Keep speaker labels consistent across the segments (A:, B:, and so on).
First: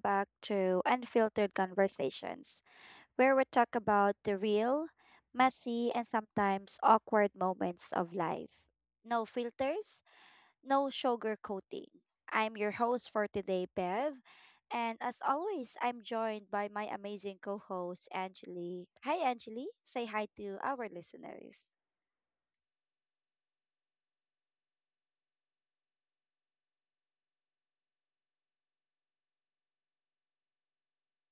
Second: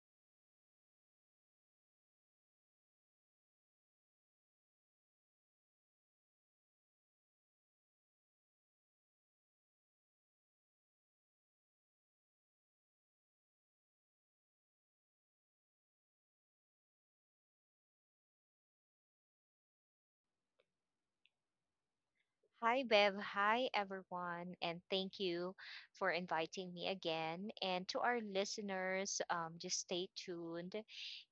A: back to Unfiltered Conversations, where we talk about the real, messy, and sometimes awkward moments of life. No filters, no sugarcoating. I'm your host for today, Bev. And as always, I'm joined by my amazing co host, Angeli. Hi, Angeli. Say hi to our listeners.
B: Hi, Bev. Hi, everyone. And thank you for inviting me again. And to our listeners, just stay tuned.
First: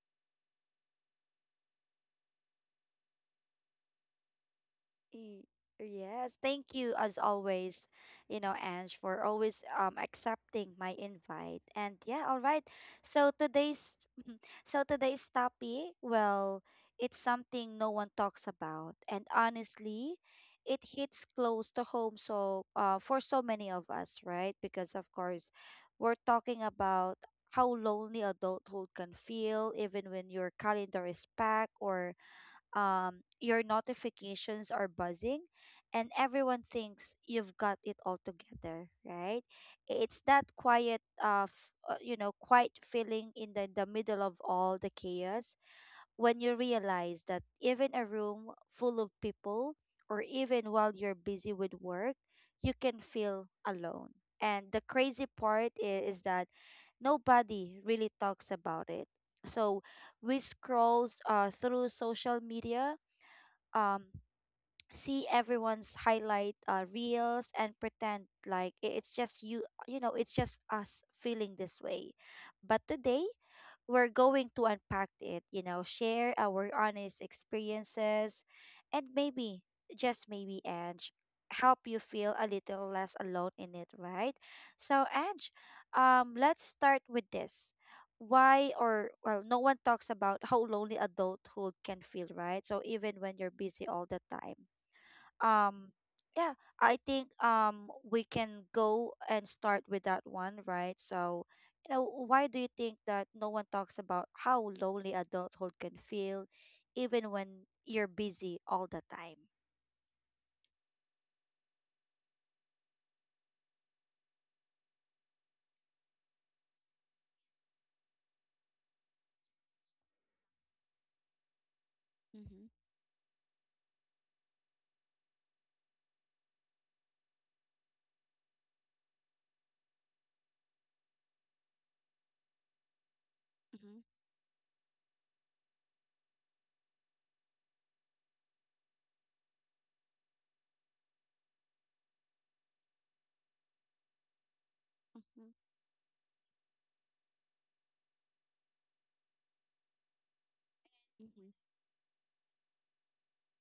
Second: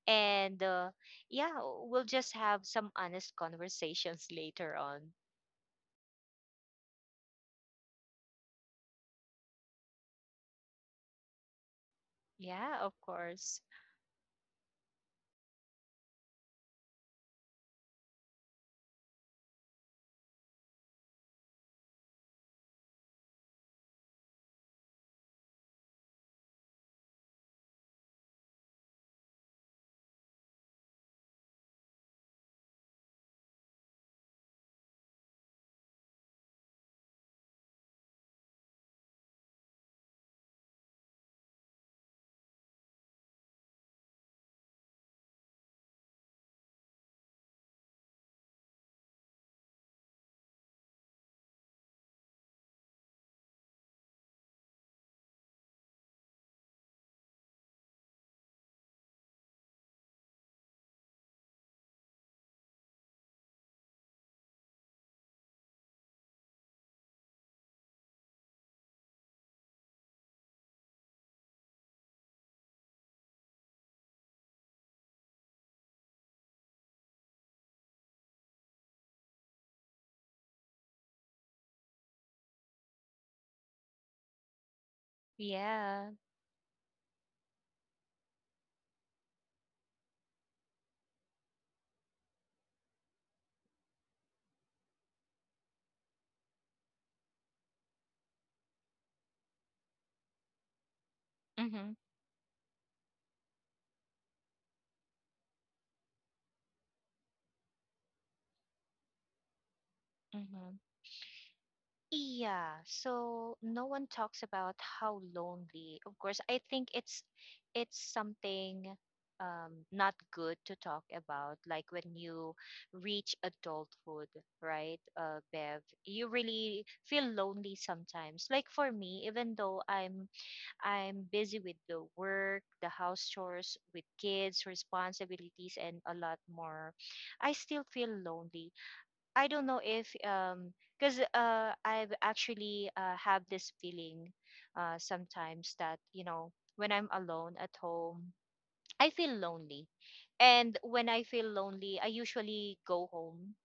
B: And yeah, we'll just have some honest conversations later on.
A: Y- Yes, thank you as always, you know, Ange, for always accepting my invite. And yeah, all right.
B: Yeah, of
A: So
B: course.
A: today's so today's topic, well, it's something no one talks about. And honestly, it hits close to home so for so many of us, right? Because of course, we're talking about how lonely adulthood can feel even when your calendar is packed or your notifications are buzzing, and everyone thinks you've got it all together, right? It's that quiet you know, quiet feeling in the middle of all the chaos when you realize that even a room full of people, or even while you're busy with work, you can feel alone. And the crazy part is that nobody really talks about it. So we scroll through social media, um see everyone's highlight reels, and pretend like it's just you. You know, it's just us feeling this way. But today we're going to unpack it, you know, share our honest experiences, and maybe, just maybe, Ange, help you feel a little less alone in it, right? So, Ange,
B: Yeah.
A: let's start with this. Why or well, no one talks about how lonely adulthood can feel, right? So even when you're busy all the time, um yeah I think we can go and start with that one, right? So
B: Mm-hmm.
A: you know, why do you think that no one talks about how lonely adulthood can feel even when you're busy all the time?
B: Mm-hmm. Yeah, so no one talks about how lonely. Of course, I think it's something, not good to talk about. Like when you
A: Mm-hmm.
B: reach adulthood, right, Bev, you really feel lonely sometimes. Like for me, even though I'm busy with the work, the house chores,
A: Mm-hmm.
B: with kids, responsibilities, and a lot more, I still feel lonely. I don't know if because I've actually have this feeling
A: Mm-hmm.
B: sometimes that you know when I'm alone at home I feel lonely, and when I feel
A: Mm-hmm.
B: lonely I usually go home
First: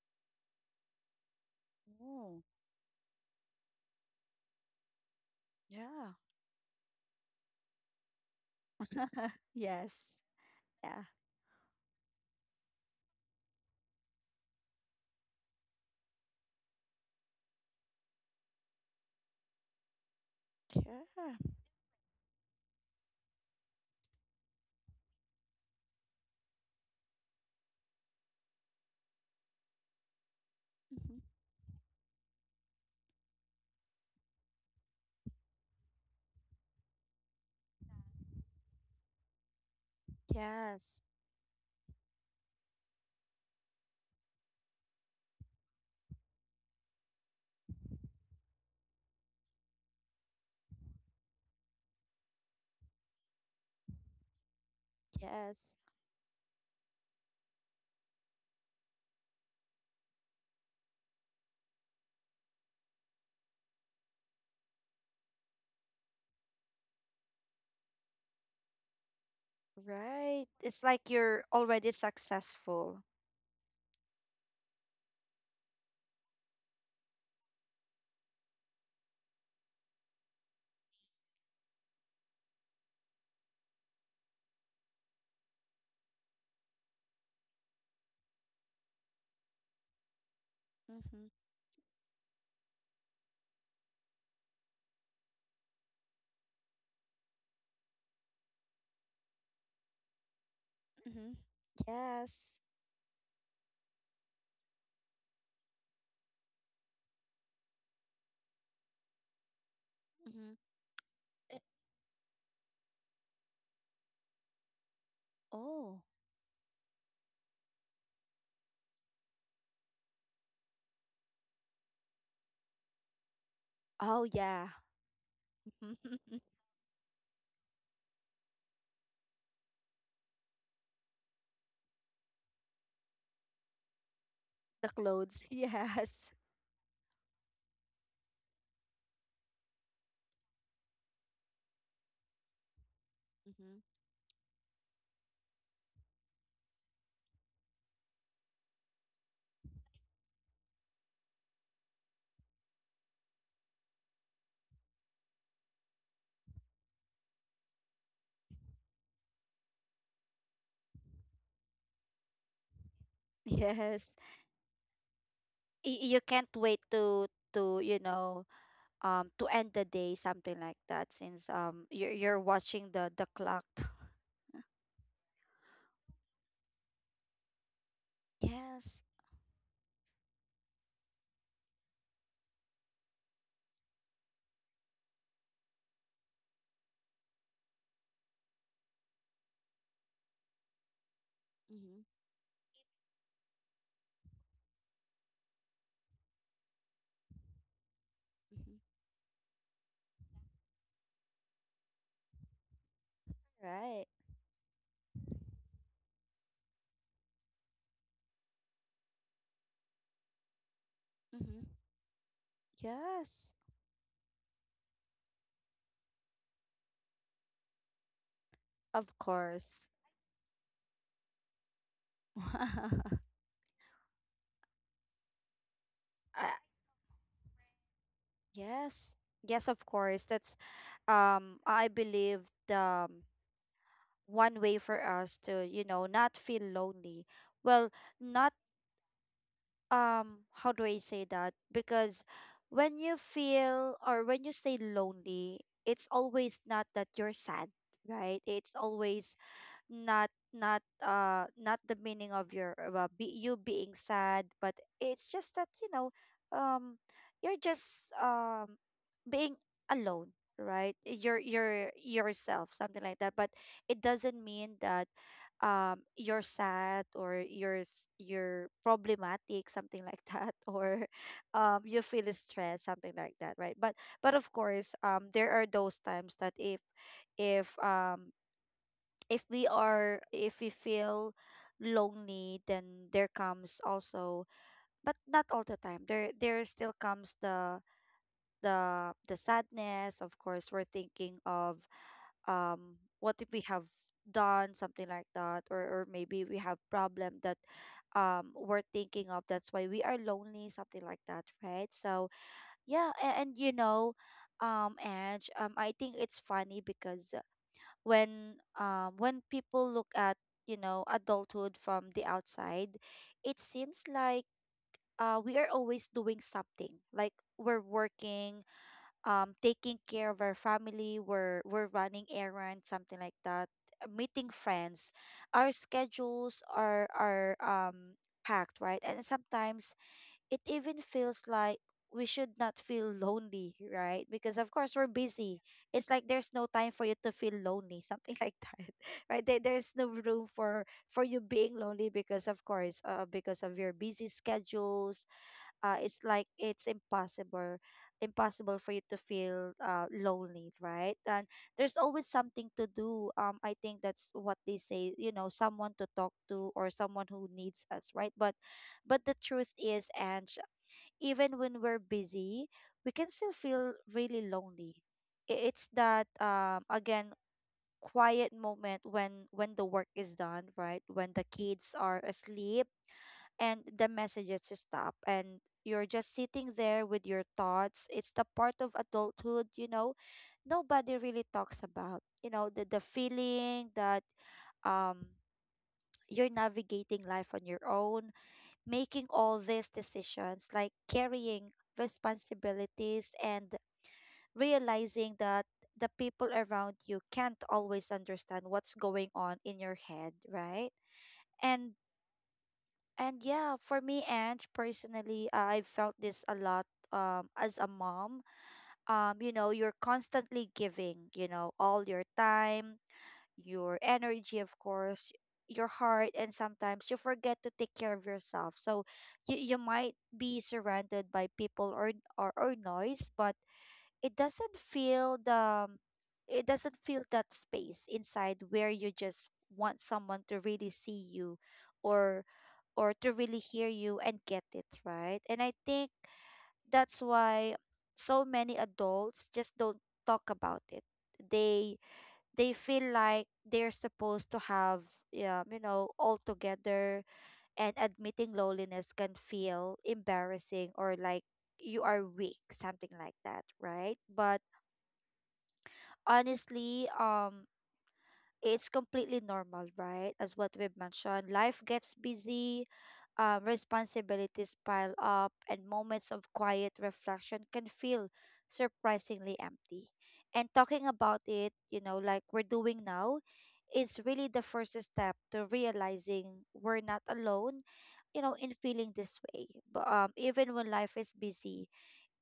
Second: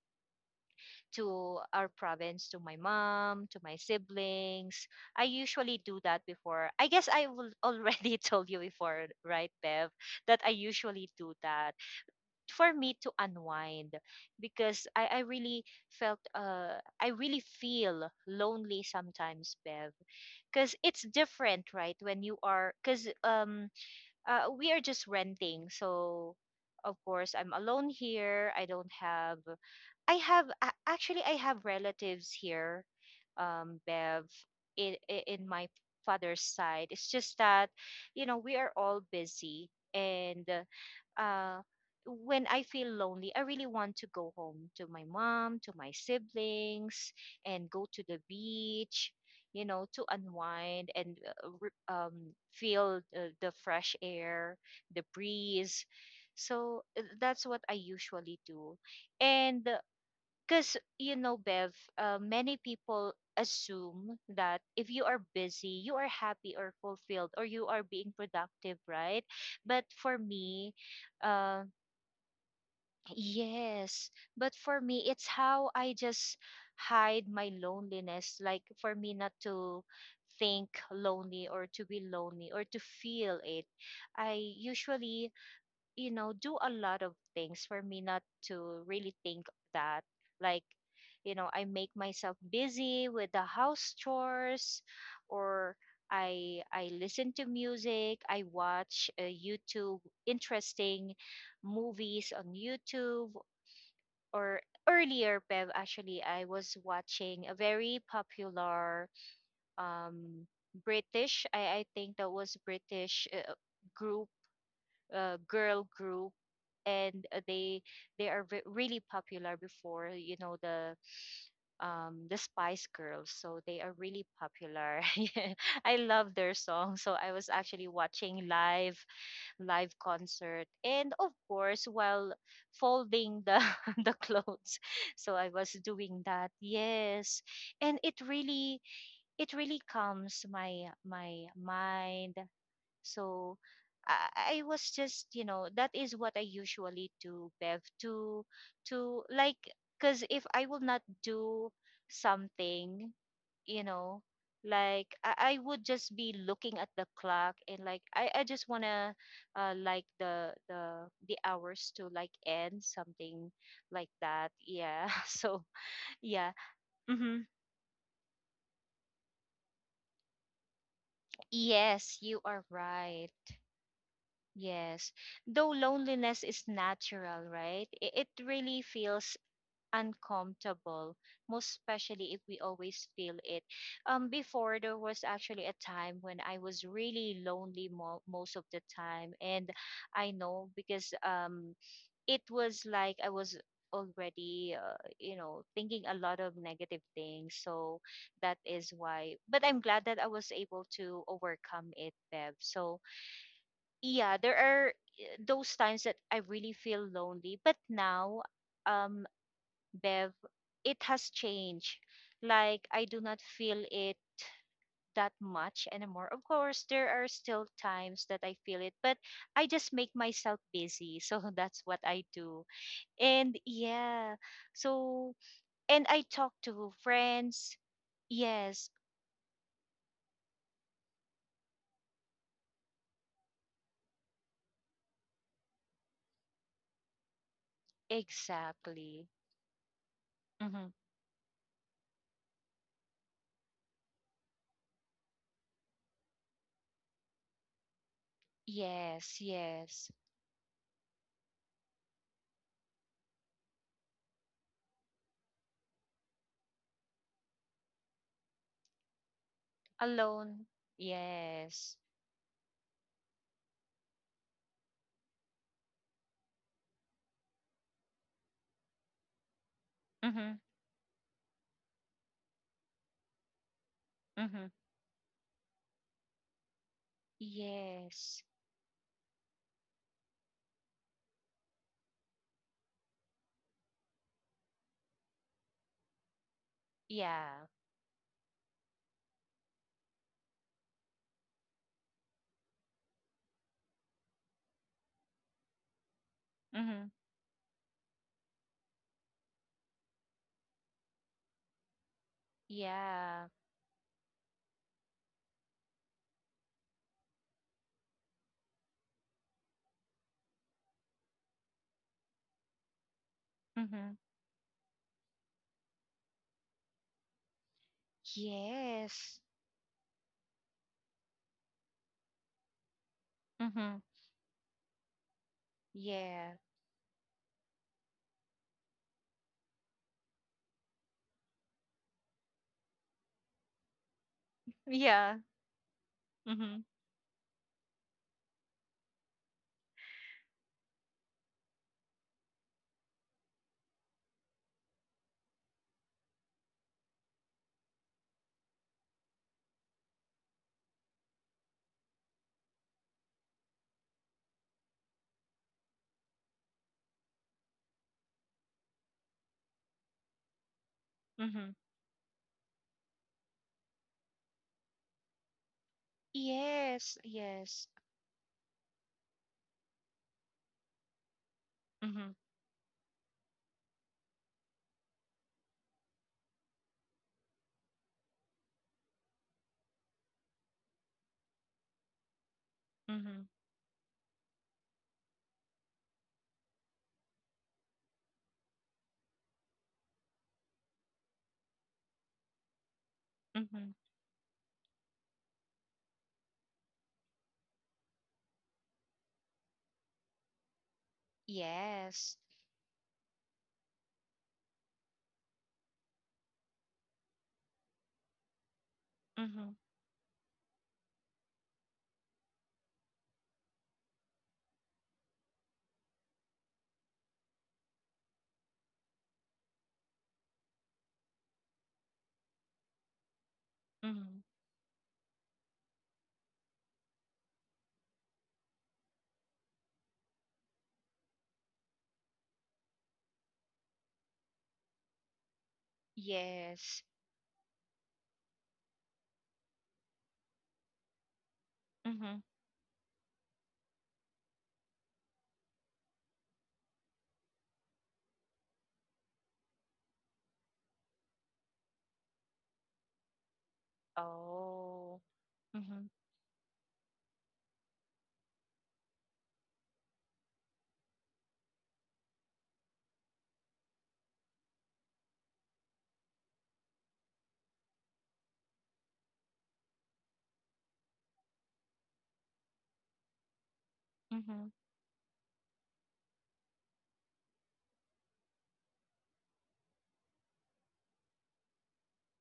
B: to our
A: Oh.
B: province, to my mom, to my siblings. I usually do
A: Yeah.
B: that before. I guess I will already told you before, right, Bev,
A: Yes.
B: that I
A: Yeah.
B: usually do that for me to unwind. Because I really felt. I really feel lonely sometimes, Bev. Cause it's
A: Yeah.
B: different, right? When you are, cause we are just renting, so of course I'm alone here. I don't have, I
A: Mm-hmm.
B: actually I have relatives here, Bev, in my father's side. It's just that, you know, we are all busy, and
A: Yes.
B: uh, when I feel lonely, I really want to go home to my mom, to my siblings, and go to the beach. You know, to unwind and feel the fresh air, the
A: Yes.
B: breeze. So that's what I usually do. And because, you know, Bev, many people assume that if you are busy, you are happy or fulfilled or you are being productive, right? But for
A: Right,
B: me,
A: it's like you're
B: uh,
A: already successful.
B: yes. But for me, it's how I just hide my loneliness. Like for me, not to think lonely or to be lonely or to feel it. I usually, you know, do a lot of things for me not to really think that. Like,
A: Mm-hmm.
B: you know, I make myself busy with the house chores or I listen to music, I watch YouTube, interesting
A: Mm-hmm.
B: movies on
A: Yes.
B: YouTube. Or earlier, Bev, actually I was watching a very popular um
A: Mhm.
B: British,
A: Eh.
B: I think that was British, group, girl
A: Oh.
B: group. And they are really popular before, you know, the Spice Girls. So they are
A: Oh
B: really
A: yeah.
B: popular. Yeah, I love their song, so I was actually watching live concert, and of course while folding the the clothes.
A: The
B: So
A: clothes.
B: I was doing
A: Yes.
B: that, yes. And it really, it really calms my my mind. So
A: Mm-hmm.
B: I was just, you know, that is what I usually do, Bev, to like, because if I will not do something, you know, like I would just be looking at the clock, and like I just wanna like the hours to like end something like
A: Yes.
B: that. Yeah. So
A: You
B: yeah.
A: can't wait to
B: Hmm.
A: to you know, to end the day, something like that, since you're
B: Yes, you are
A: watching the
B: right.
A: clock.
B: Yes. Though loneliness is natural, right? It really
A: Yes.
B: feels uncomfortable, most especially if we always feel it. Before there was actually a time when I was really lonely most of the time, and I know because
A: Mm-hmm.
B: it was like I was already you know, thinking a lot of negative things. So that
A: Mm-hmm.
B: is why. But I'm glad that I was able to overcome it, Bev. So
A: Right.
B: yeah, there are eh, those times that I really feel lonely. But now, um, Bev, it has
A: Mm-hmm.
B: changed. Like I do not
A: Yes.
B: feel it that much anymore. Of course, there are still times that I feel it, but
A: Of
B: I
A: course.
B: just make myself busy. So that's what I do. And yeah, so and I
A: I.
B: talk to friends. Yes,
A: Yes. Yes, of course. That's I believe the one way for us to, you know, not feel lonely. Well, not
B: exactly.
A: How do
B: Hmm.
A: I say that? Because when you feel, or when you say lonely, it's always not that you're sad, right? It's always
B: Yes, yes.
A: not the meaning of you being sad, but it's just that, you know, um you're just being alone,
B: Alone.
A: right? You're
B: Yes.
A: yourself, something like that. But it doesn't mean that you're sad, or you're problematic, something like that,
B: Mm-hmm.
A: or you feel stressed, something like that, right? But of
B: Mhm.
A: course, there are those times that if um
B: Yes.
A: if we feel lonely, then there comes also, but not all the time, there still comes
B: Yeah.
A: the sadness. Of course, we're thinking of what if we have done something like that, or maybe we have
B: Mhm.
A: problem that we're thinking of, that's why we are lonely, something like that, right? So yeah, and,
B: Yeah.
A: and you know, and I think it's funny because when people look at, you know, adulthood from the outside, it seems
B: Mhm.
A: like we are always doing something. Like we're working,
B: Yes.
A: taking care of our family, we're running errands, something like that,
B: Mhm.
A: meeting friends. Our
B: Yeah.
A: schedules are packed, right? And sometimes it even feels like we should not feel lonely, right? Because of course we're
B: Yeah.
A: busy. It's like there's no
B: Mhm.
A: time for you to feel lonely, something like that, right? There's no room for you being lonely, because of course, because of your busy schedules. It's like it's impossible, impossible for you to feel lonely, right? And there's always something to do. I think that's what they say. You know, someone to talk to, or someone who needs us, right? But the truth is, Ange, even
B: Mhm.
A: when we're busy, we can still feel really lonely. It's that
B: Yes.
A: again
B: Yes.
A: quiet moment when the work is done, right? When the kids are
B: Mhm.
A: asleep, and the messages stop, and you're just sitting there with your thoughts. It's the part of adulthood, you know, nobody really talks about. You know, the
B: Mhm.
A: feeling that um you're navigating life on your own, making all these decisions, like carrying responsibilities, and
B: Mhm.
A: realizing that the people around you can't always understand what's going on in your head, right? And
B: Yes.
A: and yeah, for me, and personally, I felt this a lot as a mom. You know,
B: Mhm.
A: you're constantly giving, you know, all your time, your energy, of course, your heart, and sometimes you forget to take care of yourself. So you might be surrounded by people, or, or noise, but it
B: Mhm.
A: doesn't feel the it doesn't feel that space inside, where you just want someone to really see you, or or to really hear you and get it, right? And I think
B: Yes.
A: that's why so many adults just don't talk about it. they
B: Mhm.
A: they feel like they're supposed to have, yeah, you know, all together, and admitting loneliness can feel embarrassing, or like you are weak, something like that, right? But
B: Oh. Mhm.
A: honestly, it's completely normal, right? As what we've mentioned, life gets busy, responsibilities pile up, and moments of quiet reflection can feel surprisingly empty. And talking about it, you know, like we're doing now, is really the
B: Mhm.
A: first step to realizing we're not alone, you know, in feeling this way. But even when life is busy,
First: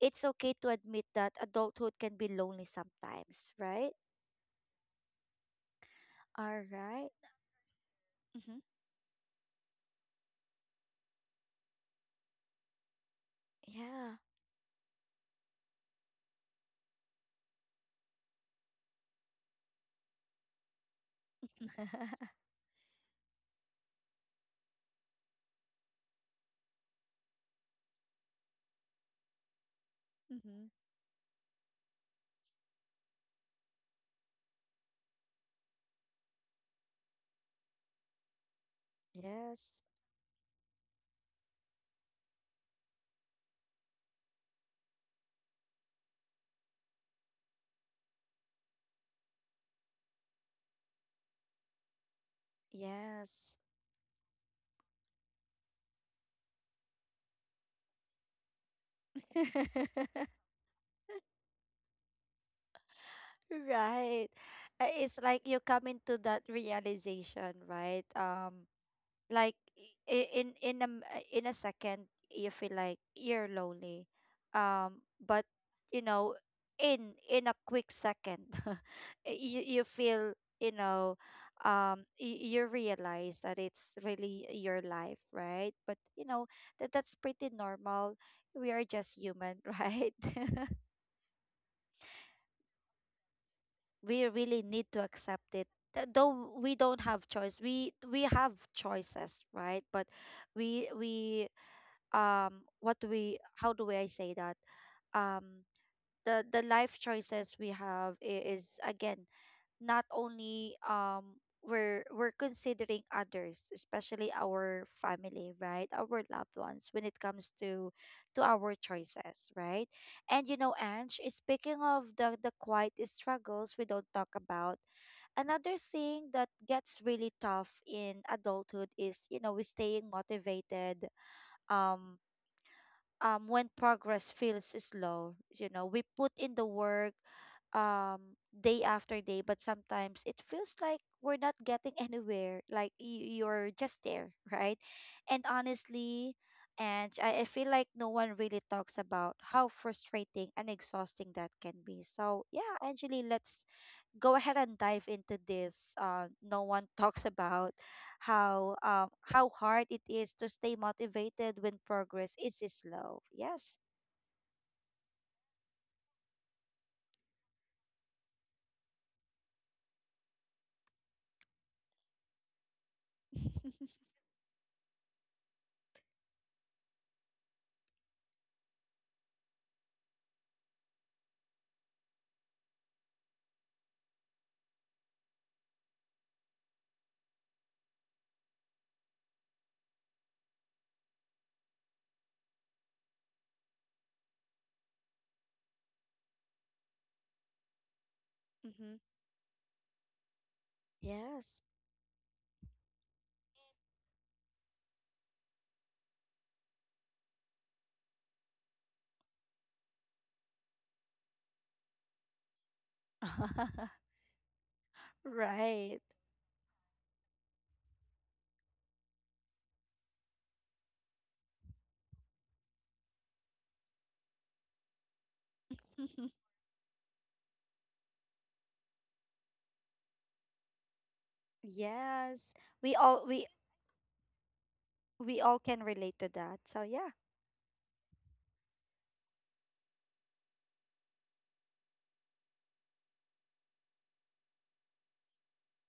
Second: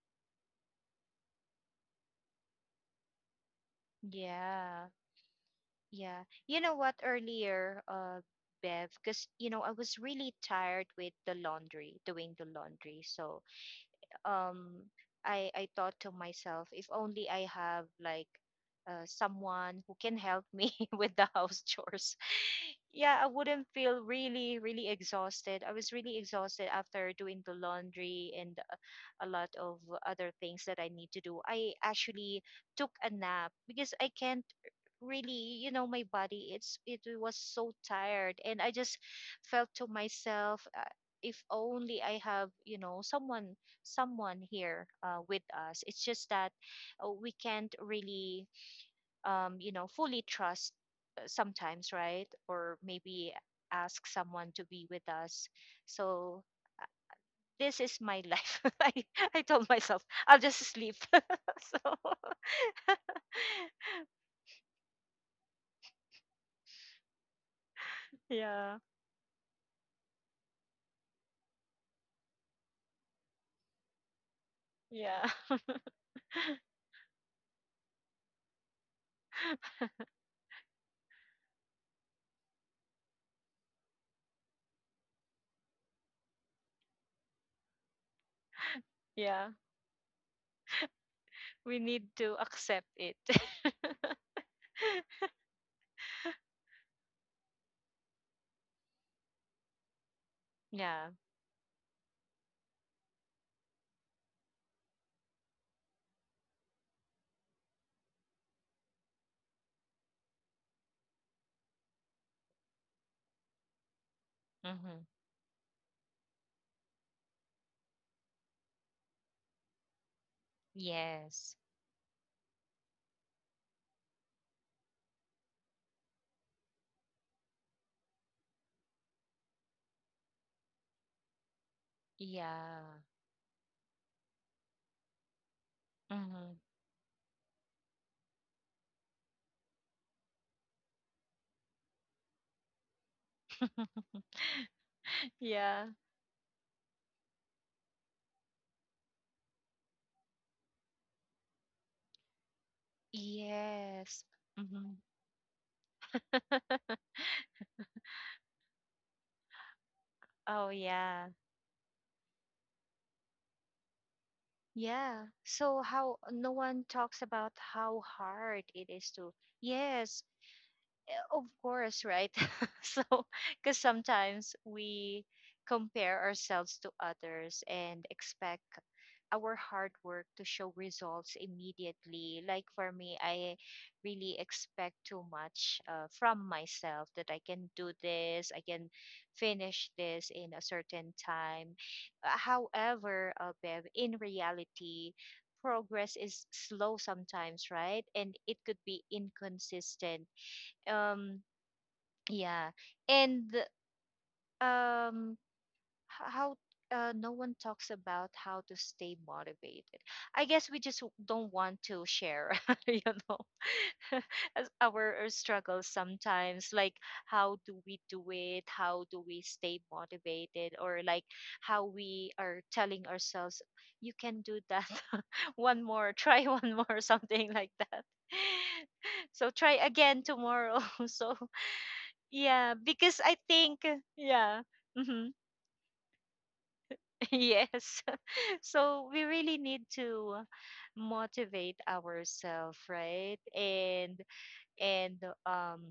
A: it's okay to admit that adulthood can be lonely sometimes, right?
B: Yeah. Yeah. You
A: All
B: know what,
A: right.
B: earlier, uh,
A: Mm-hmm.
B: Bev, because you know I was really tired with the laundry, doing the laundry. So,
A: Yeah.
B: um, I thought to myself, if only I have like someone who can help me with the house chores, yeah, I wouldn't feel really, really exhausted. I was really exhausted after doing the laundry and a lot of other things
A: Hmm.
B: that I need to do. I actually took a nap because I can't really, you know, my body, it was so tired. And I just felt
A: Yes.
B: to myself if only I have, you know, someone, someone here with us. It's just that we can't really you know, fully trust sometimes, right? Or maybe
A: Yes.
B: ask someone to be with us. So this is my life. I told myself, I'll just sleep. So
A: Right. It's like you come into that realization, right?
B: yeah,
A: Like in in a second you feel like you're lonely,
B: yeah,
A: but you know, in a quick second, you feel, you know, you realize that it's really your life, right? But you know, that that's pretty normal. We are just
B: yeah.
A: human, right?
B: We need to accept it.
A: We really need to accept it. Though we don't have choice, we have choices, right? But
B: Yeah.
A: we what do we, how do I say that? Um, the life choices we have, is again not only we're considering others, especially our
B: Mm-hmm.
A: family, right, our loved ones, when it comes to our choices, right? And you know, Ange,
B: Yes.
A: speaking of the quiet struggles we don't talk about, another thing that gets really tough in adulthood is, you know, we staying motivated um
B: Yeah.
A: when progress feels slow. You know, we put in
B: Mm-hmm.
A: the work day after day, but sometimes it feels like we're not getting anywhere, like you're just there. Right? And
B: Yeah.
A: honestly, and I feel like no one really talks about how frustrating and exhausting that can be. So yeah, actually let's
B: Yes.
A: go ahead and
B: Mm-hmm.
A: dive into this. No one talks about how hard it is to
B: Oh,
A: stay
B: yeah.
A: motivated when progress is slow. Yes.
B: Yeah. So how no one talks about how hard it is to. Yes, of course, right? So, because sometimes we compare ourselves to others and expect our hard work to show results immediately. Like for me, I really expect too much from myself that I can do this, I can finish this in a certain time. However, Bev, in reality, progress is slow sometimes, right? And it could
A: Mm-hmm.
B: be inconsistent. Um,
A: Yes.
B: yeah, and um, how, no one talks about how to stay motivated. I guess we just don't want to share, you know, as our struggles
A: Right.
B: sometimes. Like, how do we do it? How do we stay motivated? Or like, how we are telling ourselves, "You can do that. One more, try one more," something like that. So try again tomorrow. So
A: Yes.
B: yeah,
A: We
B: because
A: all
B: I
A: we
B: think yeah. Hmm.
A: we all can relate to that. So yeah.
B: Yes. So we really need to motivate ourselves, right? And um,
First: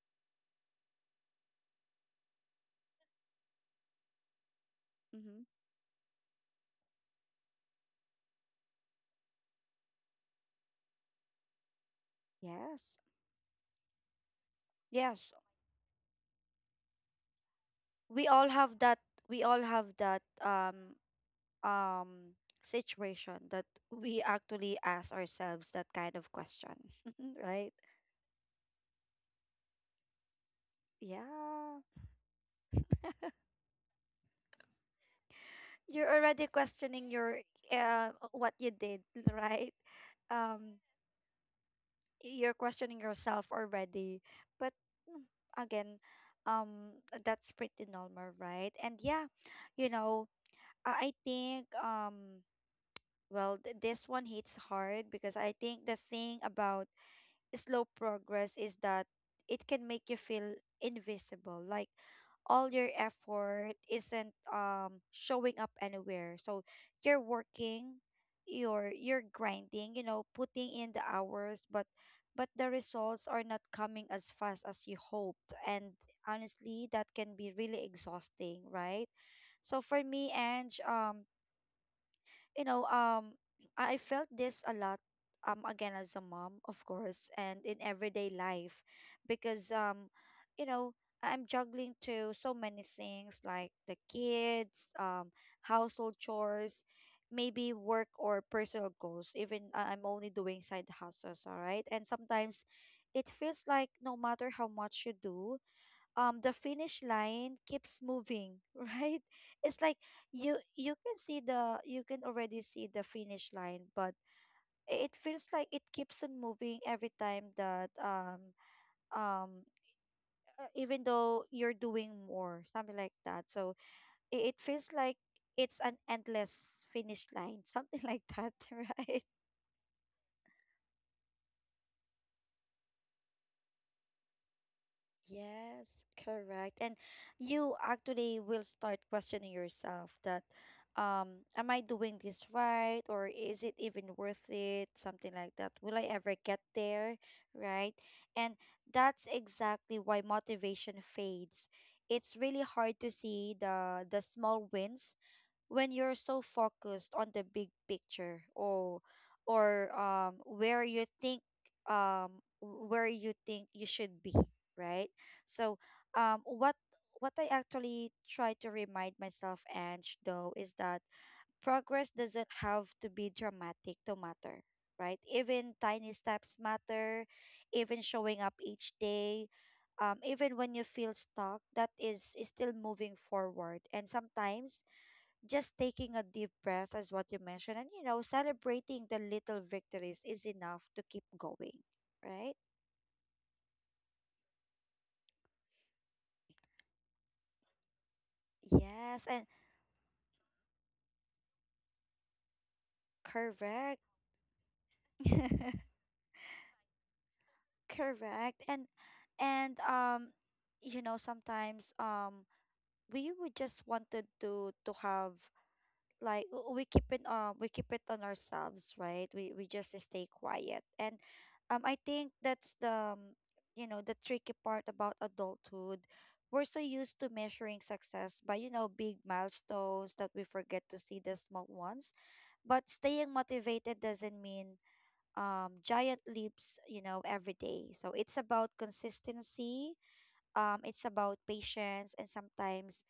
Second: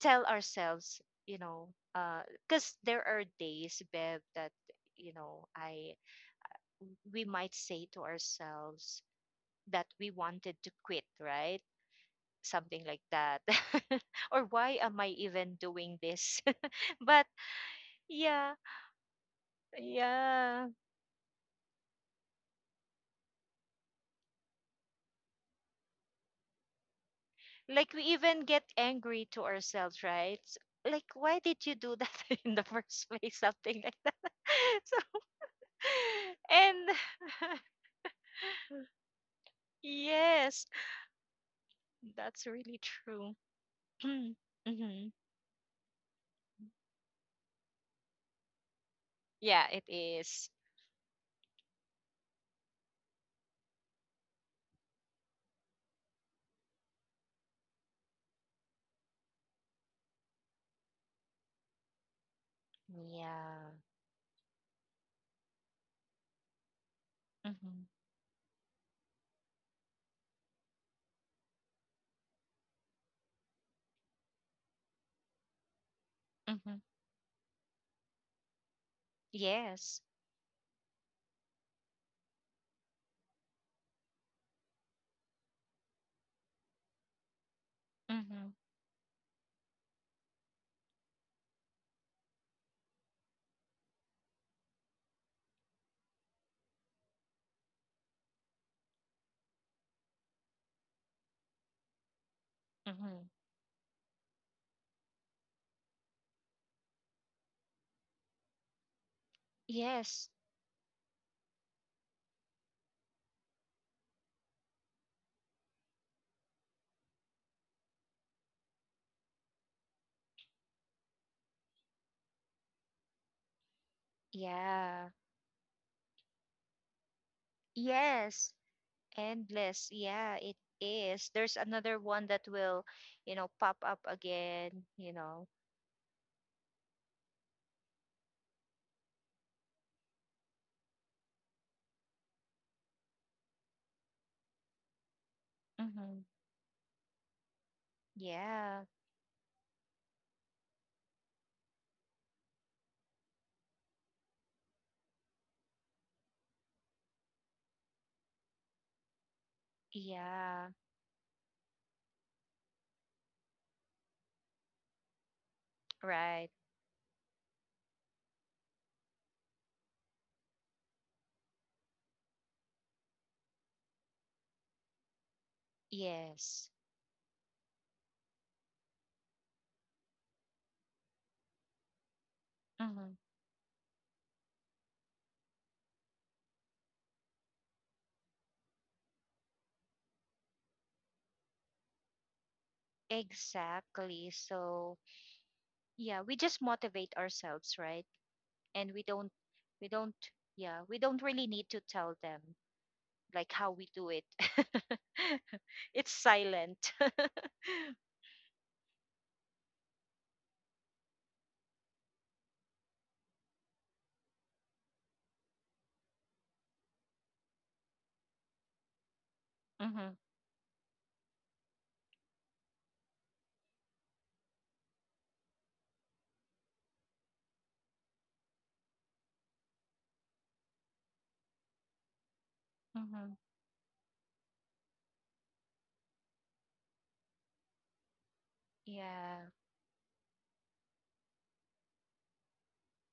B: tell ourselves, you know, uh, because there are days, Bev, that you
A: Mm-hmm.
B: know, I, we might say to ourselves that we wanted to quit, right? Something
A: Yes.
B: like that. Or why am I
A: Yes.
B: even doing this? But
A: We all
B: yeah,
A: have that we all have that
B: yeah.
A: um situation that we actually ask ourselves that kind of question, right?
B: Like we even get angry to ourselves, right? S-, like, why did you
A: Yeah,
B: do that in the first place, something like that. So
A: you're already
B: and
A: questioning your what you did, right?
B: yes,
A: um
B: that's
A: you're
B: really
A: questioning
B: true.
A: yourself already. But
B: Hmm.
A: mm, again, um that's pretty normal, right? And yeah,
B: Yeah, it
A: you know,
B: is.
A: I think this one hits hard because I think the thing about slow progress is that it can make you feel invisible. Like all your
B: Yeah.
A: effort isn't showing up anywhere. So you're
B: Hmm.
A: working, you're grinding, you know, putting in the hours, but the results are not coming as fast as you hoped. And
B: Hmm.
A: honestly, that can be really exhausting, right? So
B: Yes.
A: for me, Ange, you know, um, I felt this a lot, again as a mom, of course, and in everyday
B: Hmm.
A: life, because you know, I'm juggling to so many things like the kids, household chores, maybe work or personal goals. Even I'm only doing side hustles, all right, and sometimes it
B: Hmm.
A: feels like no matter how much you do, the finish line keeps moving. Right? It's like
B: Yes.
A: you can see the, you can already see the finish line, but it feels like it keeps on moving every time that um even though you're doing more, something like that. So it feels
B: Yeah.
A: like it's an endless finish line, something like
B: Yes,
A: that, right?
B: endless. Yeah, it is. There's another one that will, you know, pop up again, you know.
A: Yes, correct. And you actually will start questioning yourself that am I doing this right or is it even worth it? Something like that. Will I
B: Mm-hmm.
A: ever get there, right? And
B: Yeah,
A: that's exactly why motivation fades. It's really hard to see the small wins when you're so focused on the big picture or
B: yeah,
A: where you think you should be, right? So um
B: right.
A: what what I actually try to remind myself, Ange, though, is that progress doesn't have to be dramatic to matter, right? Even tiny steps
B: Yes.
A: matter, even showing up each day, even when you feel stuck, that is still moving
B: Hmm.
A: forward. And sometimes just taking a deep breath is what you mentioned, and you know, celebrating the little victories is enough to keep going, right?
B: Exactly. So, yeah, we just motivate ourselves, right? And
A: Yes, and
B: we don't, yeah, we don't really need to tell them like how we
A: correct.
B: do it. It's silent.
A: Correct. And you know, sometimes we would just wanted to have like we keep it, we keep it on ourselves, right? We just
B: Mm-hmm.
A: stay quiet. And I think that's the you know, the tricky part about adulthood. We're so used to measuring success by, you know, big milestones that we forget to see the small ones. But
B: Mm-hmm.
A: staying motivated doesn't mean giant leaps, you know, every day, so it's about
B: Yeah.
A: consistency. It's about patience, and sometimes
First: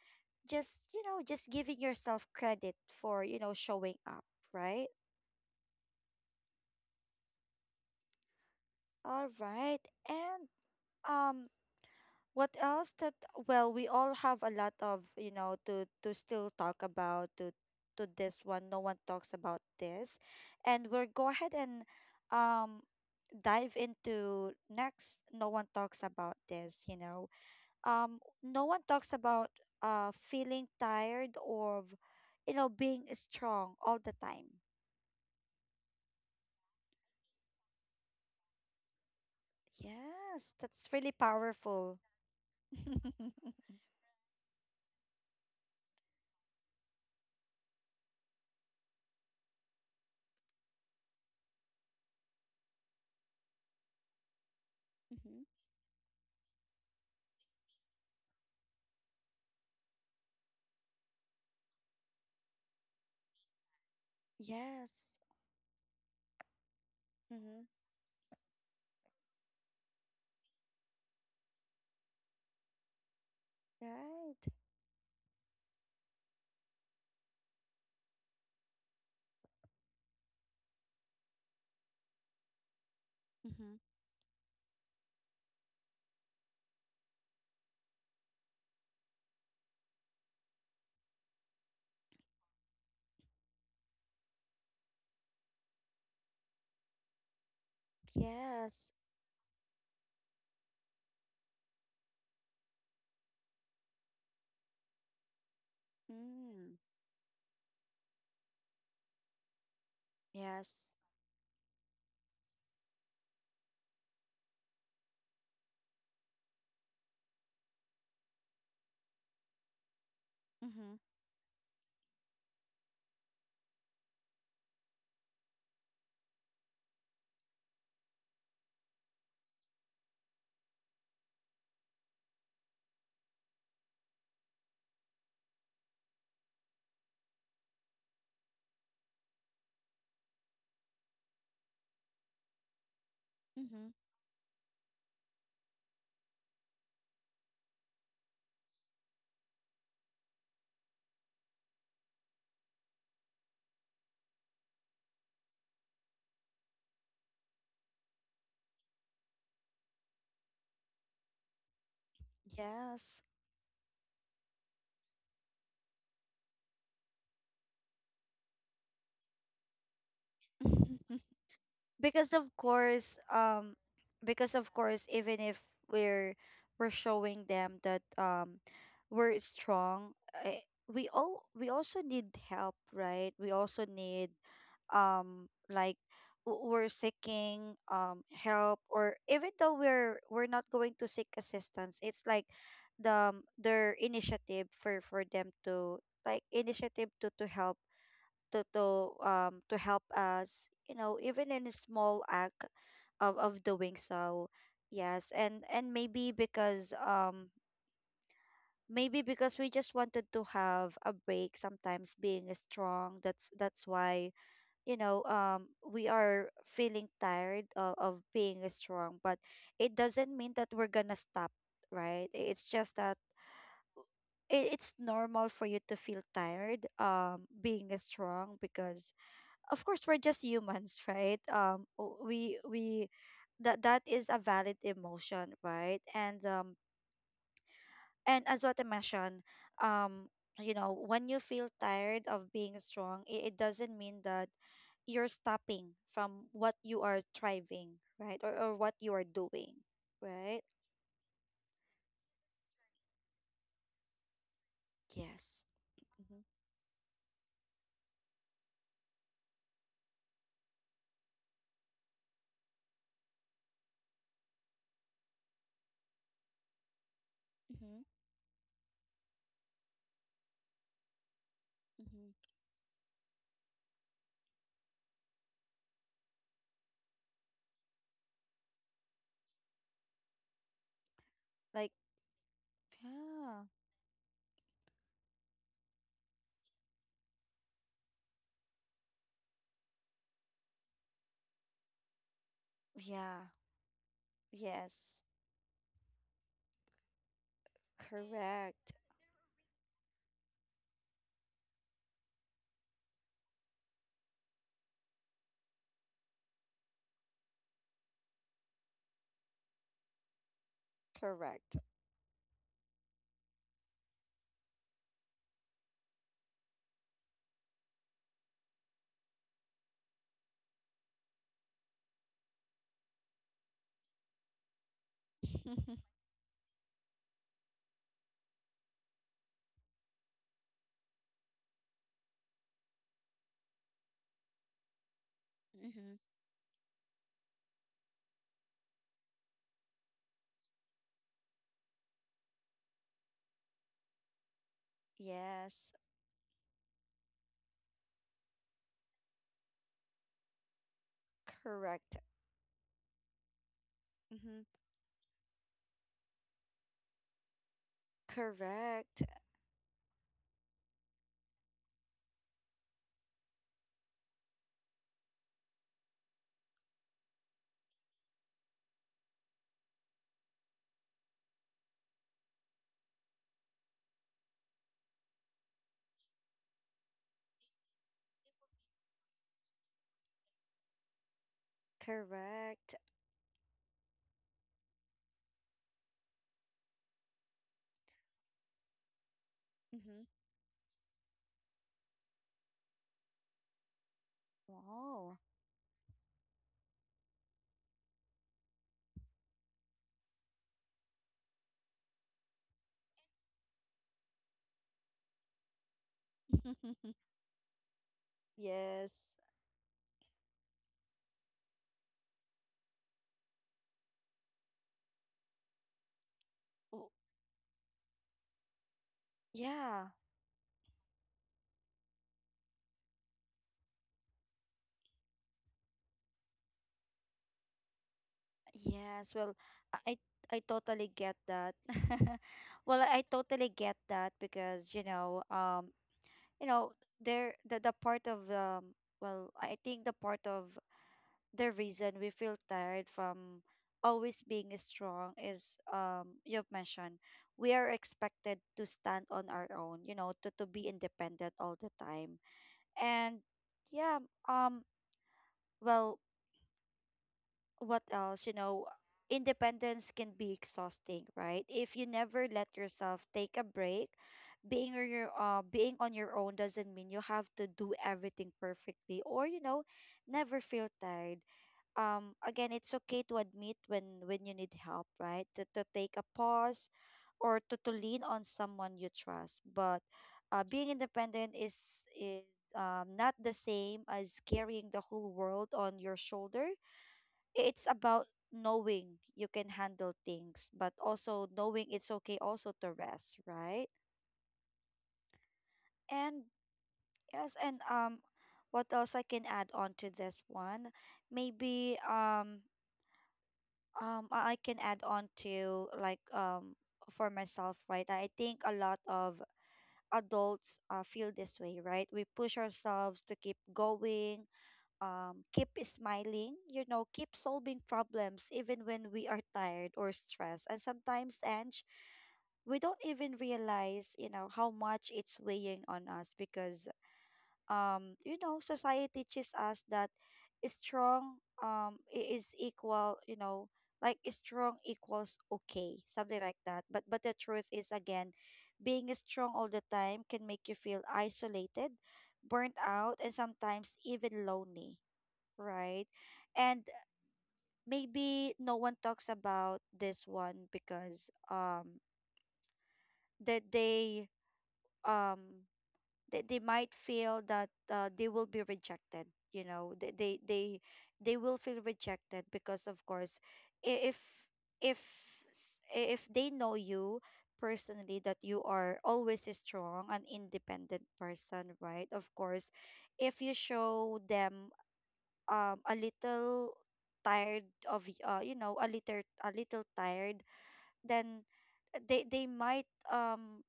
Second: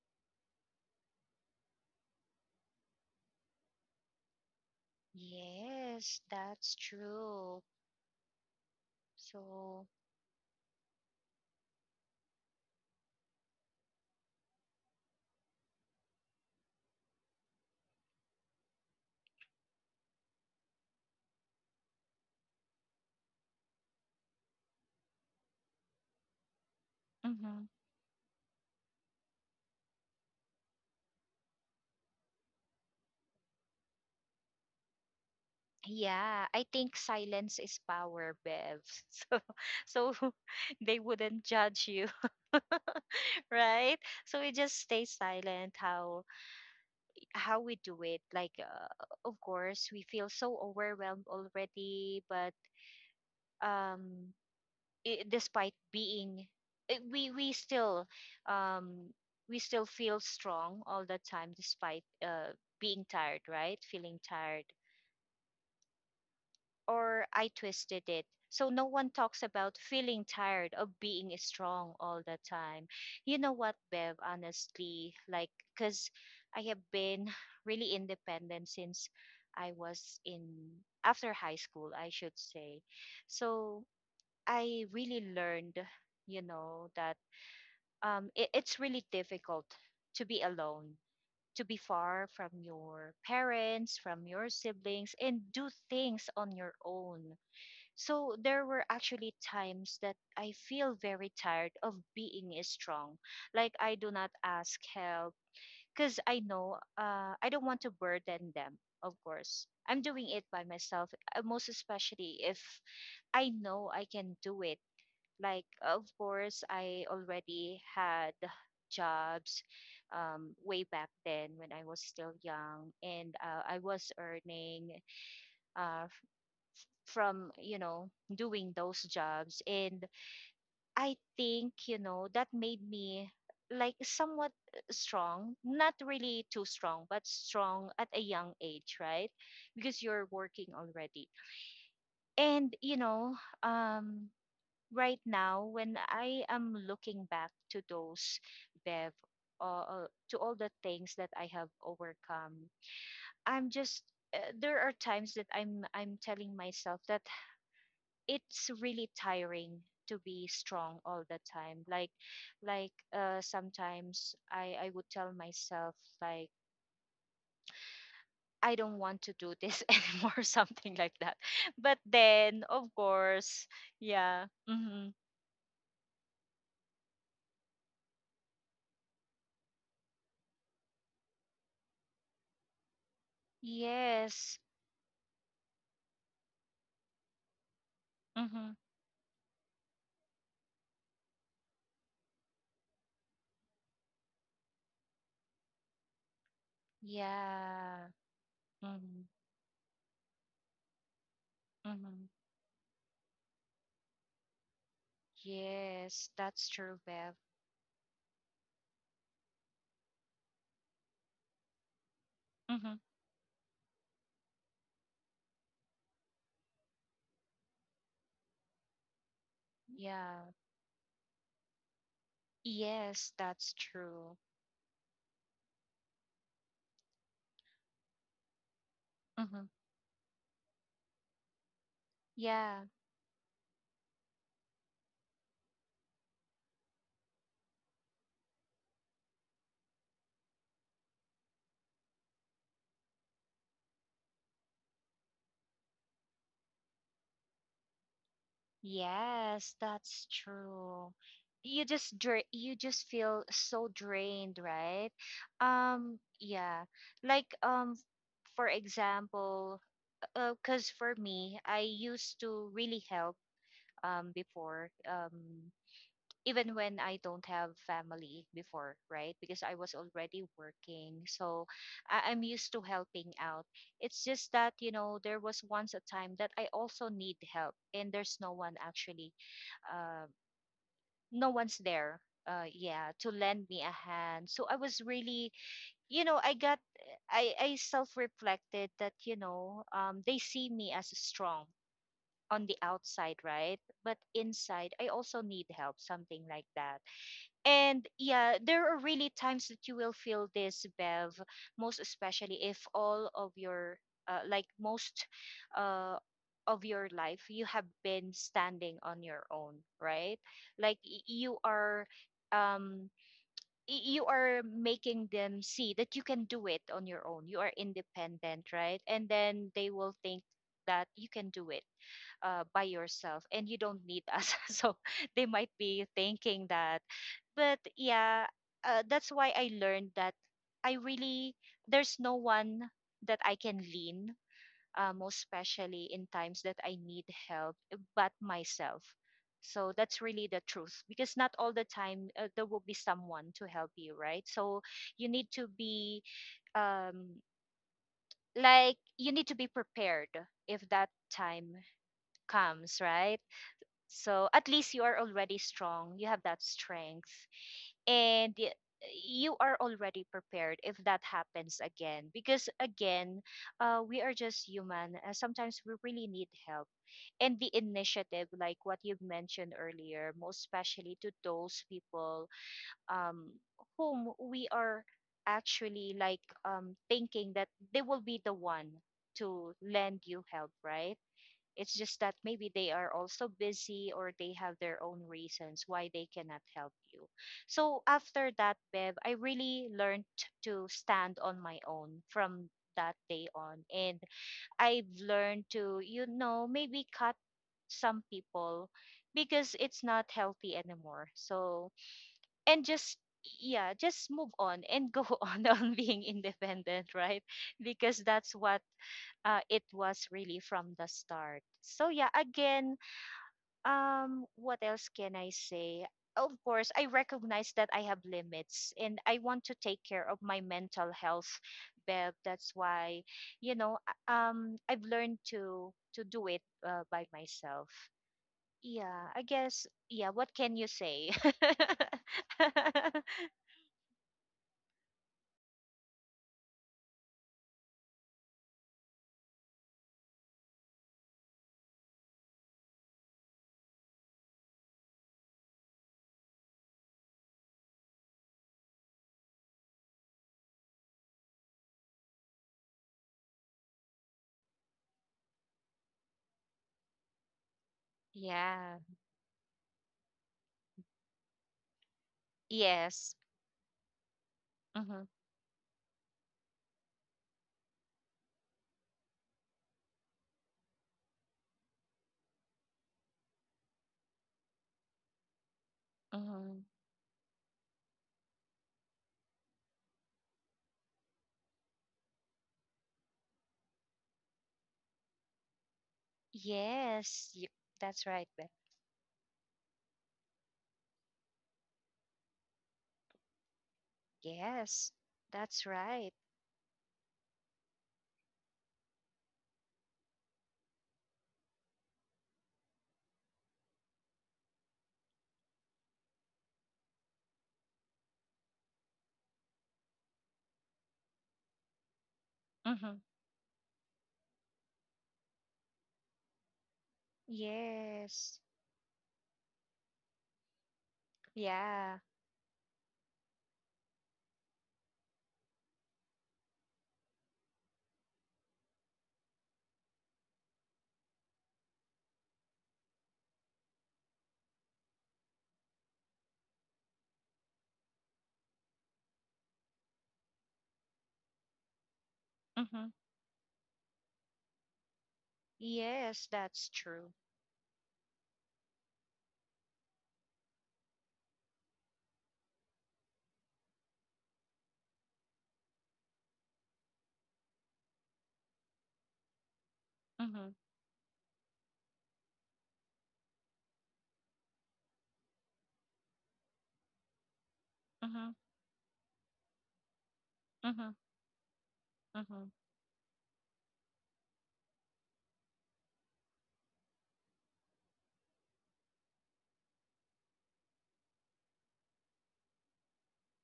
A: just, you know, just giving yourself credit for, you know, showing up, right?
B: Yes, that's true.
A: All right.
B: So,
A: And um what else that, well, we all have a lot of, you know, to still talk about, to this one. No one talks about this, and we'll go ahead and um dive into next. No one talks about this, you know.
B: mm-hmm.
A: No one talks about feeling tired, or you know, being strong all the time.
B: Yeah, I think silence is power, Bev. So, so
A: Yes, that's
B: they
A: really
B: wouldn't judge
A: powerful.
B: you.
A: Hmm.
B: Right, so we just stay silent, how we do it, like of course we feel so overwhelmed already, but um, I despite being eh, we still um, we still feel strong all the time despite uh, being tired, right, feeling tired,
A: Yes.
B: or I
A: Mm-hmm.
B: twisted it. So no one talks about feeling tired of being strong all the time. You know what, Bev,
A: Right.
B: honestly, like, because I have been really independent since I was in, after high school, I should say.
A: Mm-hmm.
B: So I really learned, you know, that it's really difficult to be alone, to be far from your parents, from your siblings, and do things on your own. So there were
A: Yes.
B: actually times that I feel very tired of being strong. Like I do not ask help because I
A: Mm.
B: know I don't want to burden them, of course. I'm doing it by
A: Yes.
B: myself, most especially if I know I can do it. Like, of course, I already had jobs way
A: Mm-hmm.
B: back then when I was still young, and I was earning uh, from you know doing those jobs. And I think, you know, that made me like somewhat strong, not really too strong, but strong at a young age, right? Because you're working already. And you know
A: Mm-hmm.
B: um, right now when I am looking back to those, Bev, to all the things that I have overcome, I'm just there are times that I'm telling myself that it's really tiring to be strong all the time. Like
A: Yes.
B: uh, sometimes I would tell myself, like, I don't want to do this anymore, something like that. But
A: because of
B: then of
A: course
B: course,
A: um
B: yeah.
A: because of course
B: Mm-hmm.
A: even if we're we're showing them that we're strong, eh, we all, we also need help, right? We also need
B: Yes.
A: like we're seeking
B: Mm-hmm.
A: help, or even though we're not going to seek assistance, it's like the their initiative for them to like initiative to help,
B: Yeah.
A: to
B: Mm-hmm.
A: to help us, you know, even in a small
B: Mm-hmm.
A: act of doing so. Yes, and
B: Yes,
A: maybe
B: that's
A: because
B: true, Bev.
A: we just wanted to have a break sometimes being
B: Mm-hmm.
A: strong, that's why, you know, we are feeling tired of being strong, but it doesn't
B: Yeah.
A: mean that we're gonna stop, right? It's just that
B: Yes, that's true.
A: it, it's normal for you to feel tired being strong, because
B: Mm-hmm.
A: of course we're just humans, right? um o- we
B: Yeah.
A: we that that is a valid emotion, right? And as what I mentioned, um you know, when you feel tired of being strong, it doesn't mean that you're stopping from what you are thriving, right? Or what you are
B: Yes,
A: doing,
B: that's
A: right?
B: true. You just you just feel so drained, right?
A: Yes. Mm-hmm.
B: Yeah. Like um, for example, cause for me, I used to really help before. Even when I don't have
A: Mm-hmm.
B: family before, right? Because I was already working. So
A: Mm-hmm.
B: I'm used to helping out. It's just that, there was once a time that I also need help and there's no one actually, uh, no one's
A: Like,
B: there. Yeah, to
A: yeah.
B: lend me a hand. So I was really, I got, I self reflected that, they see me as strong on the outside,
A: Yeah.
B: right? But inside, I
A: Yes.
B: also need help, something like that. And yeah, there
A: Correct.
B: are really times that you will feel this, Bev, most especially if all of your, like most uh, of your life, you have been standing on your own, right? Like you
A: Correct.
B: are. Um, you are making them see that you can do it on your own. You are independent, right? And then they will think that you can do it by yourself and you don't need us. So they might be thinking that but yeah, that's why I learned that I really there's no one that I can lean, most especially
A: Mm-hmm.
B: in times that I need help, but myself. So that's really the truth because not all the time there will be someone to help you, right? So you need to
A: Yes,
B: be um, like you need to be prepared if that time
A: correct.
B: comes, right? So
A: Mm-hmm.
B: at least you are already strong. You have that strength and
A: Correct.
B: you are already prepared if that happens again because again we are just human sometimes we really need help, and the initiative like what you've mentioned earlier, most especially to those people um, whom we are actually like thinking that they will be the one to lend you help, right? It's just that maybe they
A: Correct.
B: are also busy or they have their own reasons why they cannot help you. So after that, Bev, I really learned
A: Mm-hmm.
B: to stand on my own from that day on. And I've
A: Wow.
B: learned to, you know, maybe cut some people because it's not healthy anymore. So, and just, yeah, just move on and go on being independent, right? Because that's what
A: Yes.
B: it was really from the start. So yeah, again, what else can I say? Of course,
A: W-
B: I recognize that I have limits and I want to take
A: Yeah.
B: care of my mental health, Bev. That's why, you know, I've learned to do it by myself.
A: Yes.
B: Yeah, I
A: Well,
B: guess.
A: I
B: Yeah, what
A: I
B: can you
A: totally get
B: say?
A: that. Well, I totally get that because, you know, you know, there the part of, well, I think the part of the reason we feel tired from always being strong is, you've mentioned, we are expected to stand on our own, you know, to be independent all the time. And yeah. Um well what else, you know,
B: Yeah.
A: independence can be exhausting, right, if you never let yourself
B: Yes.
A: take a break? Being on
B: Mm-hmm.
A: your uh being on your own doesn't mean you have to do everything perfectly or, you know, never feel tired. Again, it's okay to admit when you need help, right? To take a
B: Mm-hmm.
A: pause, or to lean on someone you trust. But being independent is not the same as carrying the whole world on your shoulder.
B: Yes.
A: It's about
B: That's right, Bev.
A: knowing you can handle things but also knowing it's okay also to rest, right?
B: Yes, that's right.
A: And yes, and what else I can add on to this one, maybe, I can add on to like, for myself, right? I think a lot of adults feel this way, right? We push
B: Mm-hmm.
A: ourselves to keep going, keep smiling, you know, keep solving problems
B: Yes.
A: even when we are tired or stressed. And sometimes, Ange,
B: Yeah.
A: we don't even realize, you know, how much it's weighing on us, because you know, society teaches us that strong, is equal, you know, like strong equals okay, something like that. But the truth is, again, being strong all the time can make you feel isolated, burnt
B: Mm-hmm.
A: out, and sometimes even lonely, right?
B: Yes,
A: And
B: that's true.
A: maybe no one talks about this one because that they um they might feel that they will be rejected, you know, they
B: Mm-hmm.
A: they will feel rejected because of course, i- if if if they know you personally that
B: Mm-hmm.
A: you are always a strong and independent
B: Mm-hmm.
A: person, right? Of course,
B: Mm-hmm.
A: if you show them a little tired of you know, a little, a little tired, then they might um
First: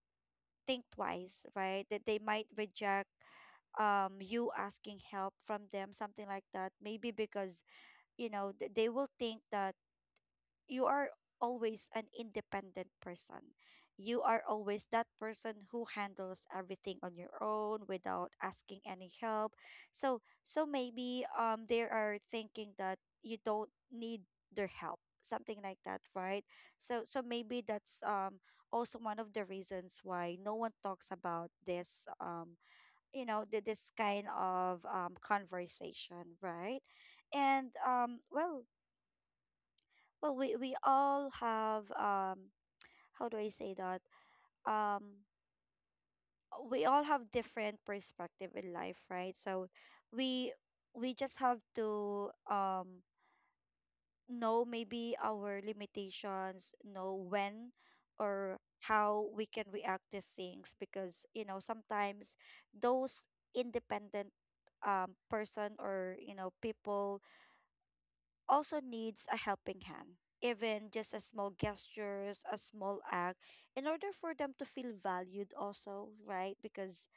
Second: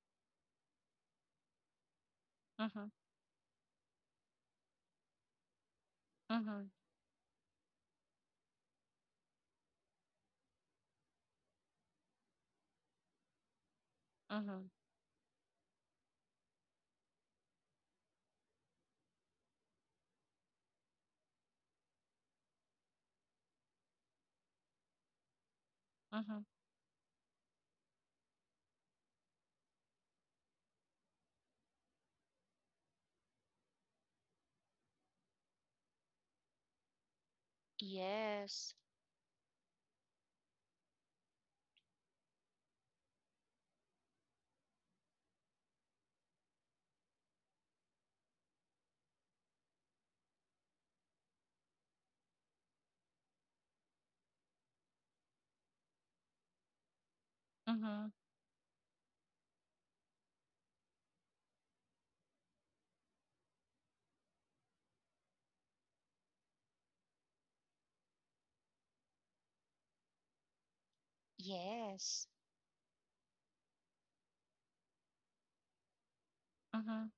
A: think twice, right? That they might
B: Mm-hmm.
A: reject you asking help from them, something like
B: Mm-hmm.
A: that. Maybe because, you know, they will think that you are always an independent person. You are
B: Mm-hmm.
A: always that person who handles everything on your own without asking any help. So, so maybe they are thinking that you don't need their help, something like that,
B: Mm-hmm.
A: right? So, so maybe that's also one of the reasons why no one talks about this, you know, this kind of conversation, right? And
B: Yes.
A: well, we all have, how do I say that, um we all have different perspective in life, right? So we we just have to, know maybe our limitations, know when
B: Mm-hmm.
A: or how we can react to things, because, you know, sometimes those independent person, or you know, people also needs a helping hand, even just a small
B: Yes.
A: gestures, a small act, in order for them to feel valued also, right?
B: Mm-hmm.
A: Because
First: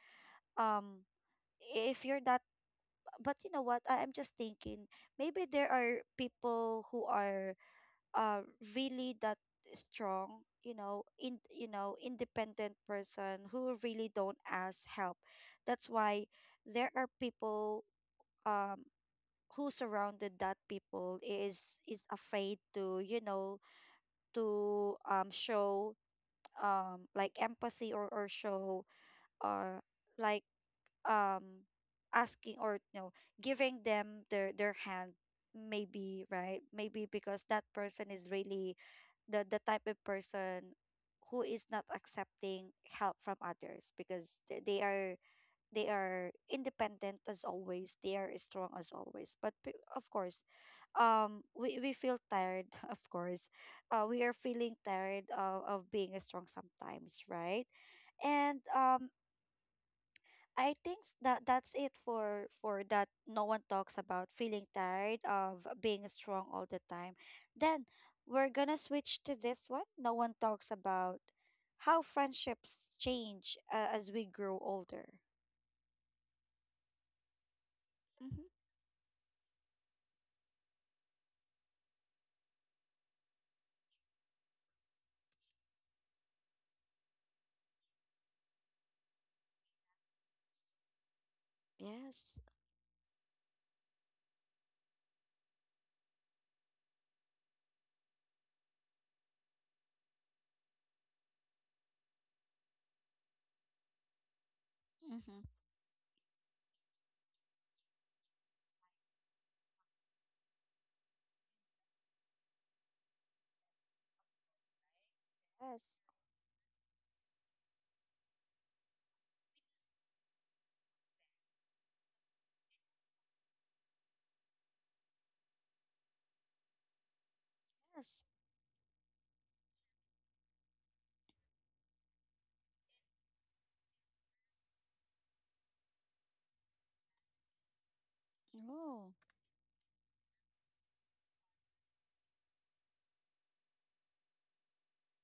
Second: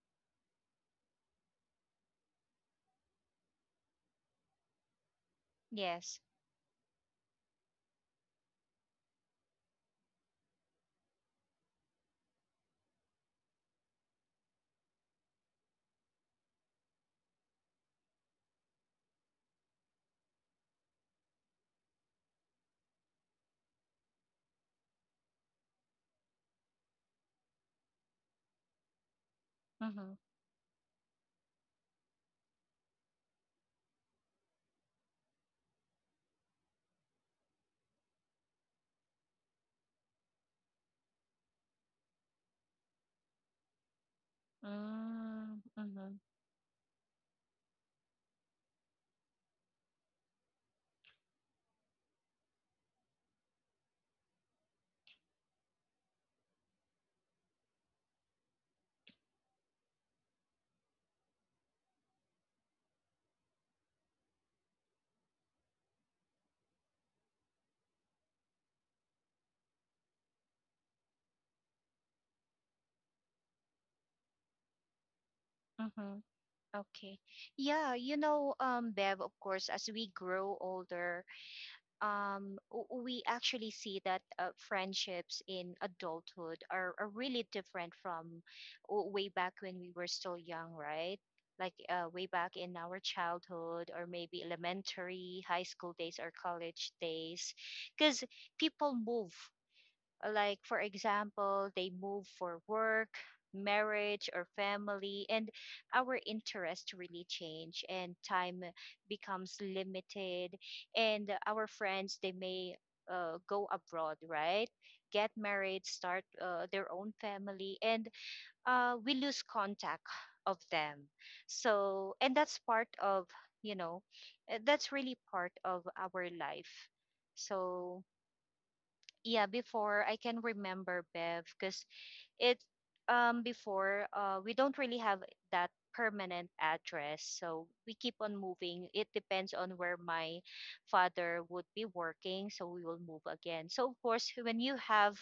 A: um if you're that, but you know what, I am just thinking maybe there are
B: Yes.
A: people who are uh really that strong, you know, in, you know, independent person who really don't ask help. That's why there are people um who surrounded that people is afraid to, you know, to show like empathy, or show, or
B: Mm-hmm.
A: like um asking, or you know, giving them their hand, maybe, right? Maybe because that person is really the type of person who is not accepting help from others because they are they
B: Mm-hmm.
A: are independent as always. They are strong as always. But p- of course, we feel tired, of course. We are feeling tired of being strong sometimes, right? And I think that that's it for that, no one talks about feeling tired of being strong all the time. Then we're gonna switch to this one. No one talks about how friendships change as we grow older.
B: Mm-hmm. Okay. Yeah, you
A: Hmm.
B: know, Bev, of course, as we grow older, we actually see that friendships in adulthood are really different from way back when we were still young, right? Like way
A: Yes.
B: back in our childhood, or maybe elementary, high school days, or college days, because people move, like for example they move for work, marriage or family,
A: Mm-hmm.
B: and our interests really change and time becomes limited, and our friends they may go abroad, right, get married,
A: Yes,
B: start their own family, and we lose contact of them. So and that's part of, you know, that's really part of our life. So
A: yes.
B: yeah, before I can remember, Bev, because it before we don't really have that permanent address, so we keep on moving. It
A: Oh,
B: depends on where my father would be working, so we will move again. So of course, when you have,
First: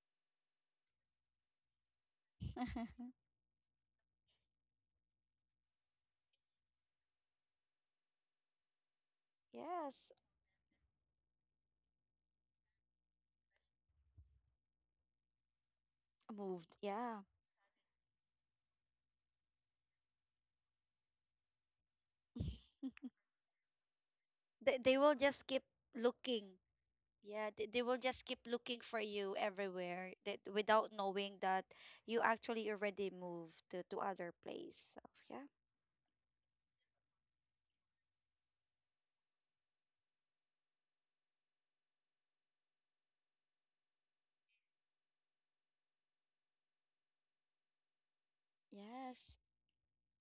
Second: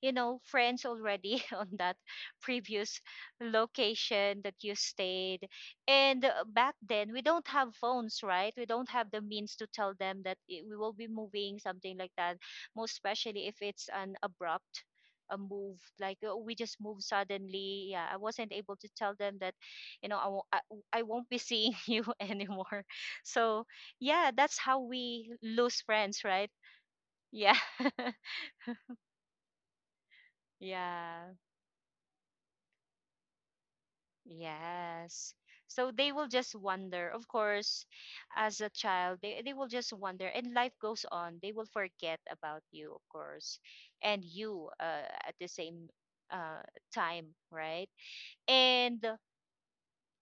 B: you know, friends already on that previous location that you stayed, and back then we don't have phones, right? We don't have the means to tell
A: yes.
B: them that we will be moving, something like that. Most especially if it's an abrupt a move, like we
A: Moved.
B: just moved
A: Yeah.
B: suddenly. Yeah, I wasn't able to tell them that, you know, I won't, I won't be seeing you anymore. So yeah, that's
A: they,
B: how
A: they will
B: we
A: just keep
B: lose friends,
A: looking.
B: right?
A: Yeah,
B: Yeah.
A: they will just keep looking for you everywhere that without
B: Yeah.
A: knowing that you actually already moved to other place. So,
B: Yes.
A: yeah.
B: So they will just wonder, of course, as a child they will just wonder, and life goes on, they will forget about you, of course, and you at the same uh, time, right? And
A: Yes.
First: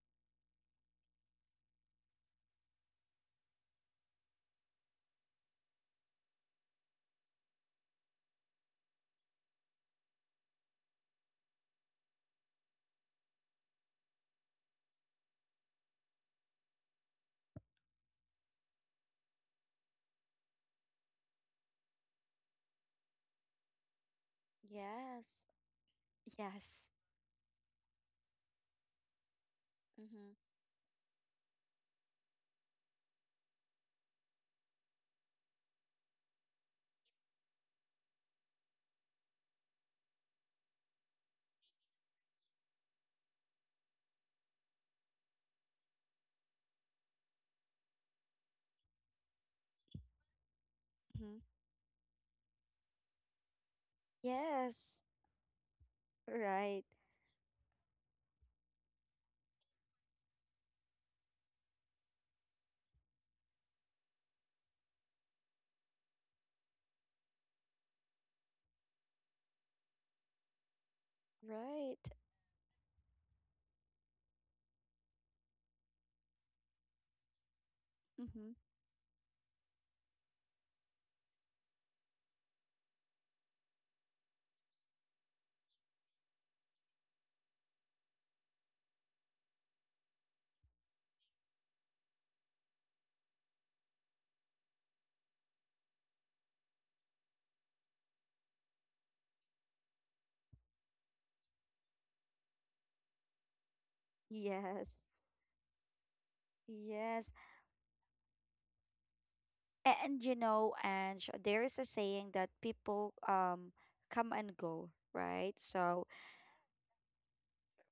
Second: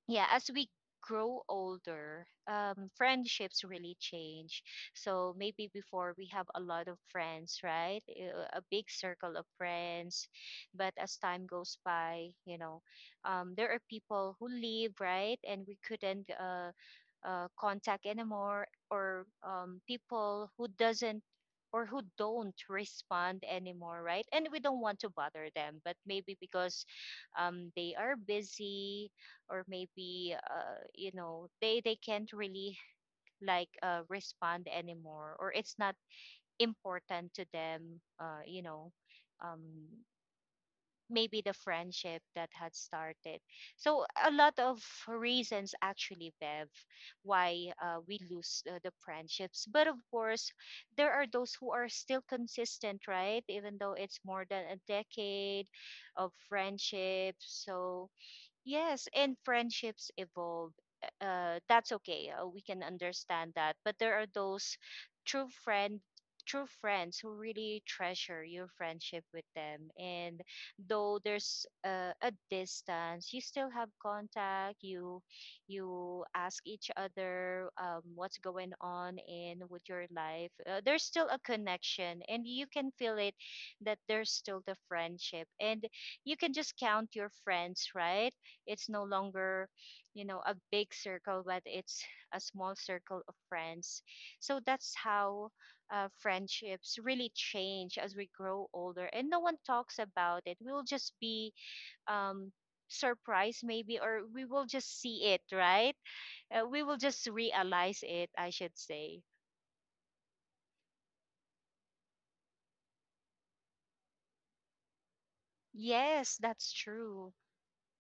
B: yeah, as we grow older, friendships really change. So maybe before we have a lot of friends, right? A big circle of friends, but as time goes by, you know, there are people who leave, right, and we couldn't contact anymore, or people who doesn't or who don't respond anymore, right, and we don't want to
A: Yes.
B: bother them, but maybe because
A: Yes.
B: they are busy, or
A: Mm-hmm.
B: maybe you know, they can't really like respond anymore, or it's not important to them, um, maybe the friendship that had started. So a lot of reasons, actually, Bev, why we lose the friendships. But of course, there are
A: Mm-hmm.
B: those who are still consistent, right, even though it's more than a
A: Yes.
B: decade of
A: Right.
B: friendship. So yes, and friendships evolve. That's okay. We can understand that. But there are those true friend, true friends who really treasure your friendship with them. And though there's
A: Right.
B: a distance, you still have contact. You ask each other what's
A: Mm-hmm.
B: going on in with your life. There's still a connection, and you can feel it that there's still the friendship. And you can just count your friends, right? It's no longer, you know, a big circle, but it's a small circle of friends. So that's how friendships really change as we grow older, and no one talks about it. We'll just be um, surprised maybe, or we will just
A: Yes.
B: see it, right? Uh, we will just
A: Yes.
B: realize it, I should say.
A: And you know, and there is a saying that people come and go, right? So,
B: Yes, that's true.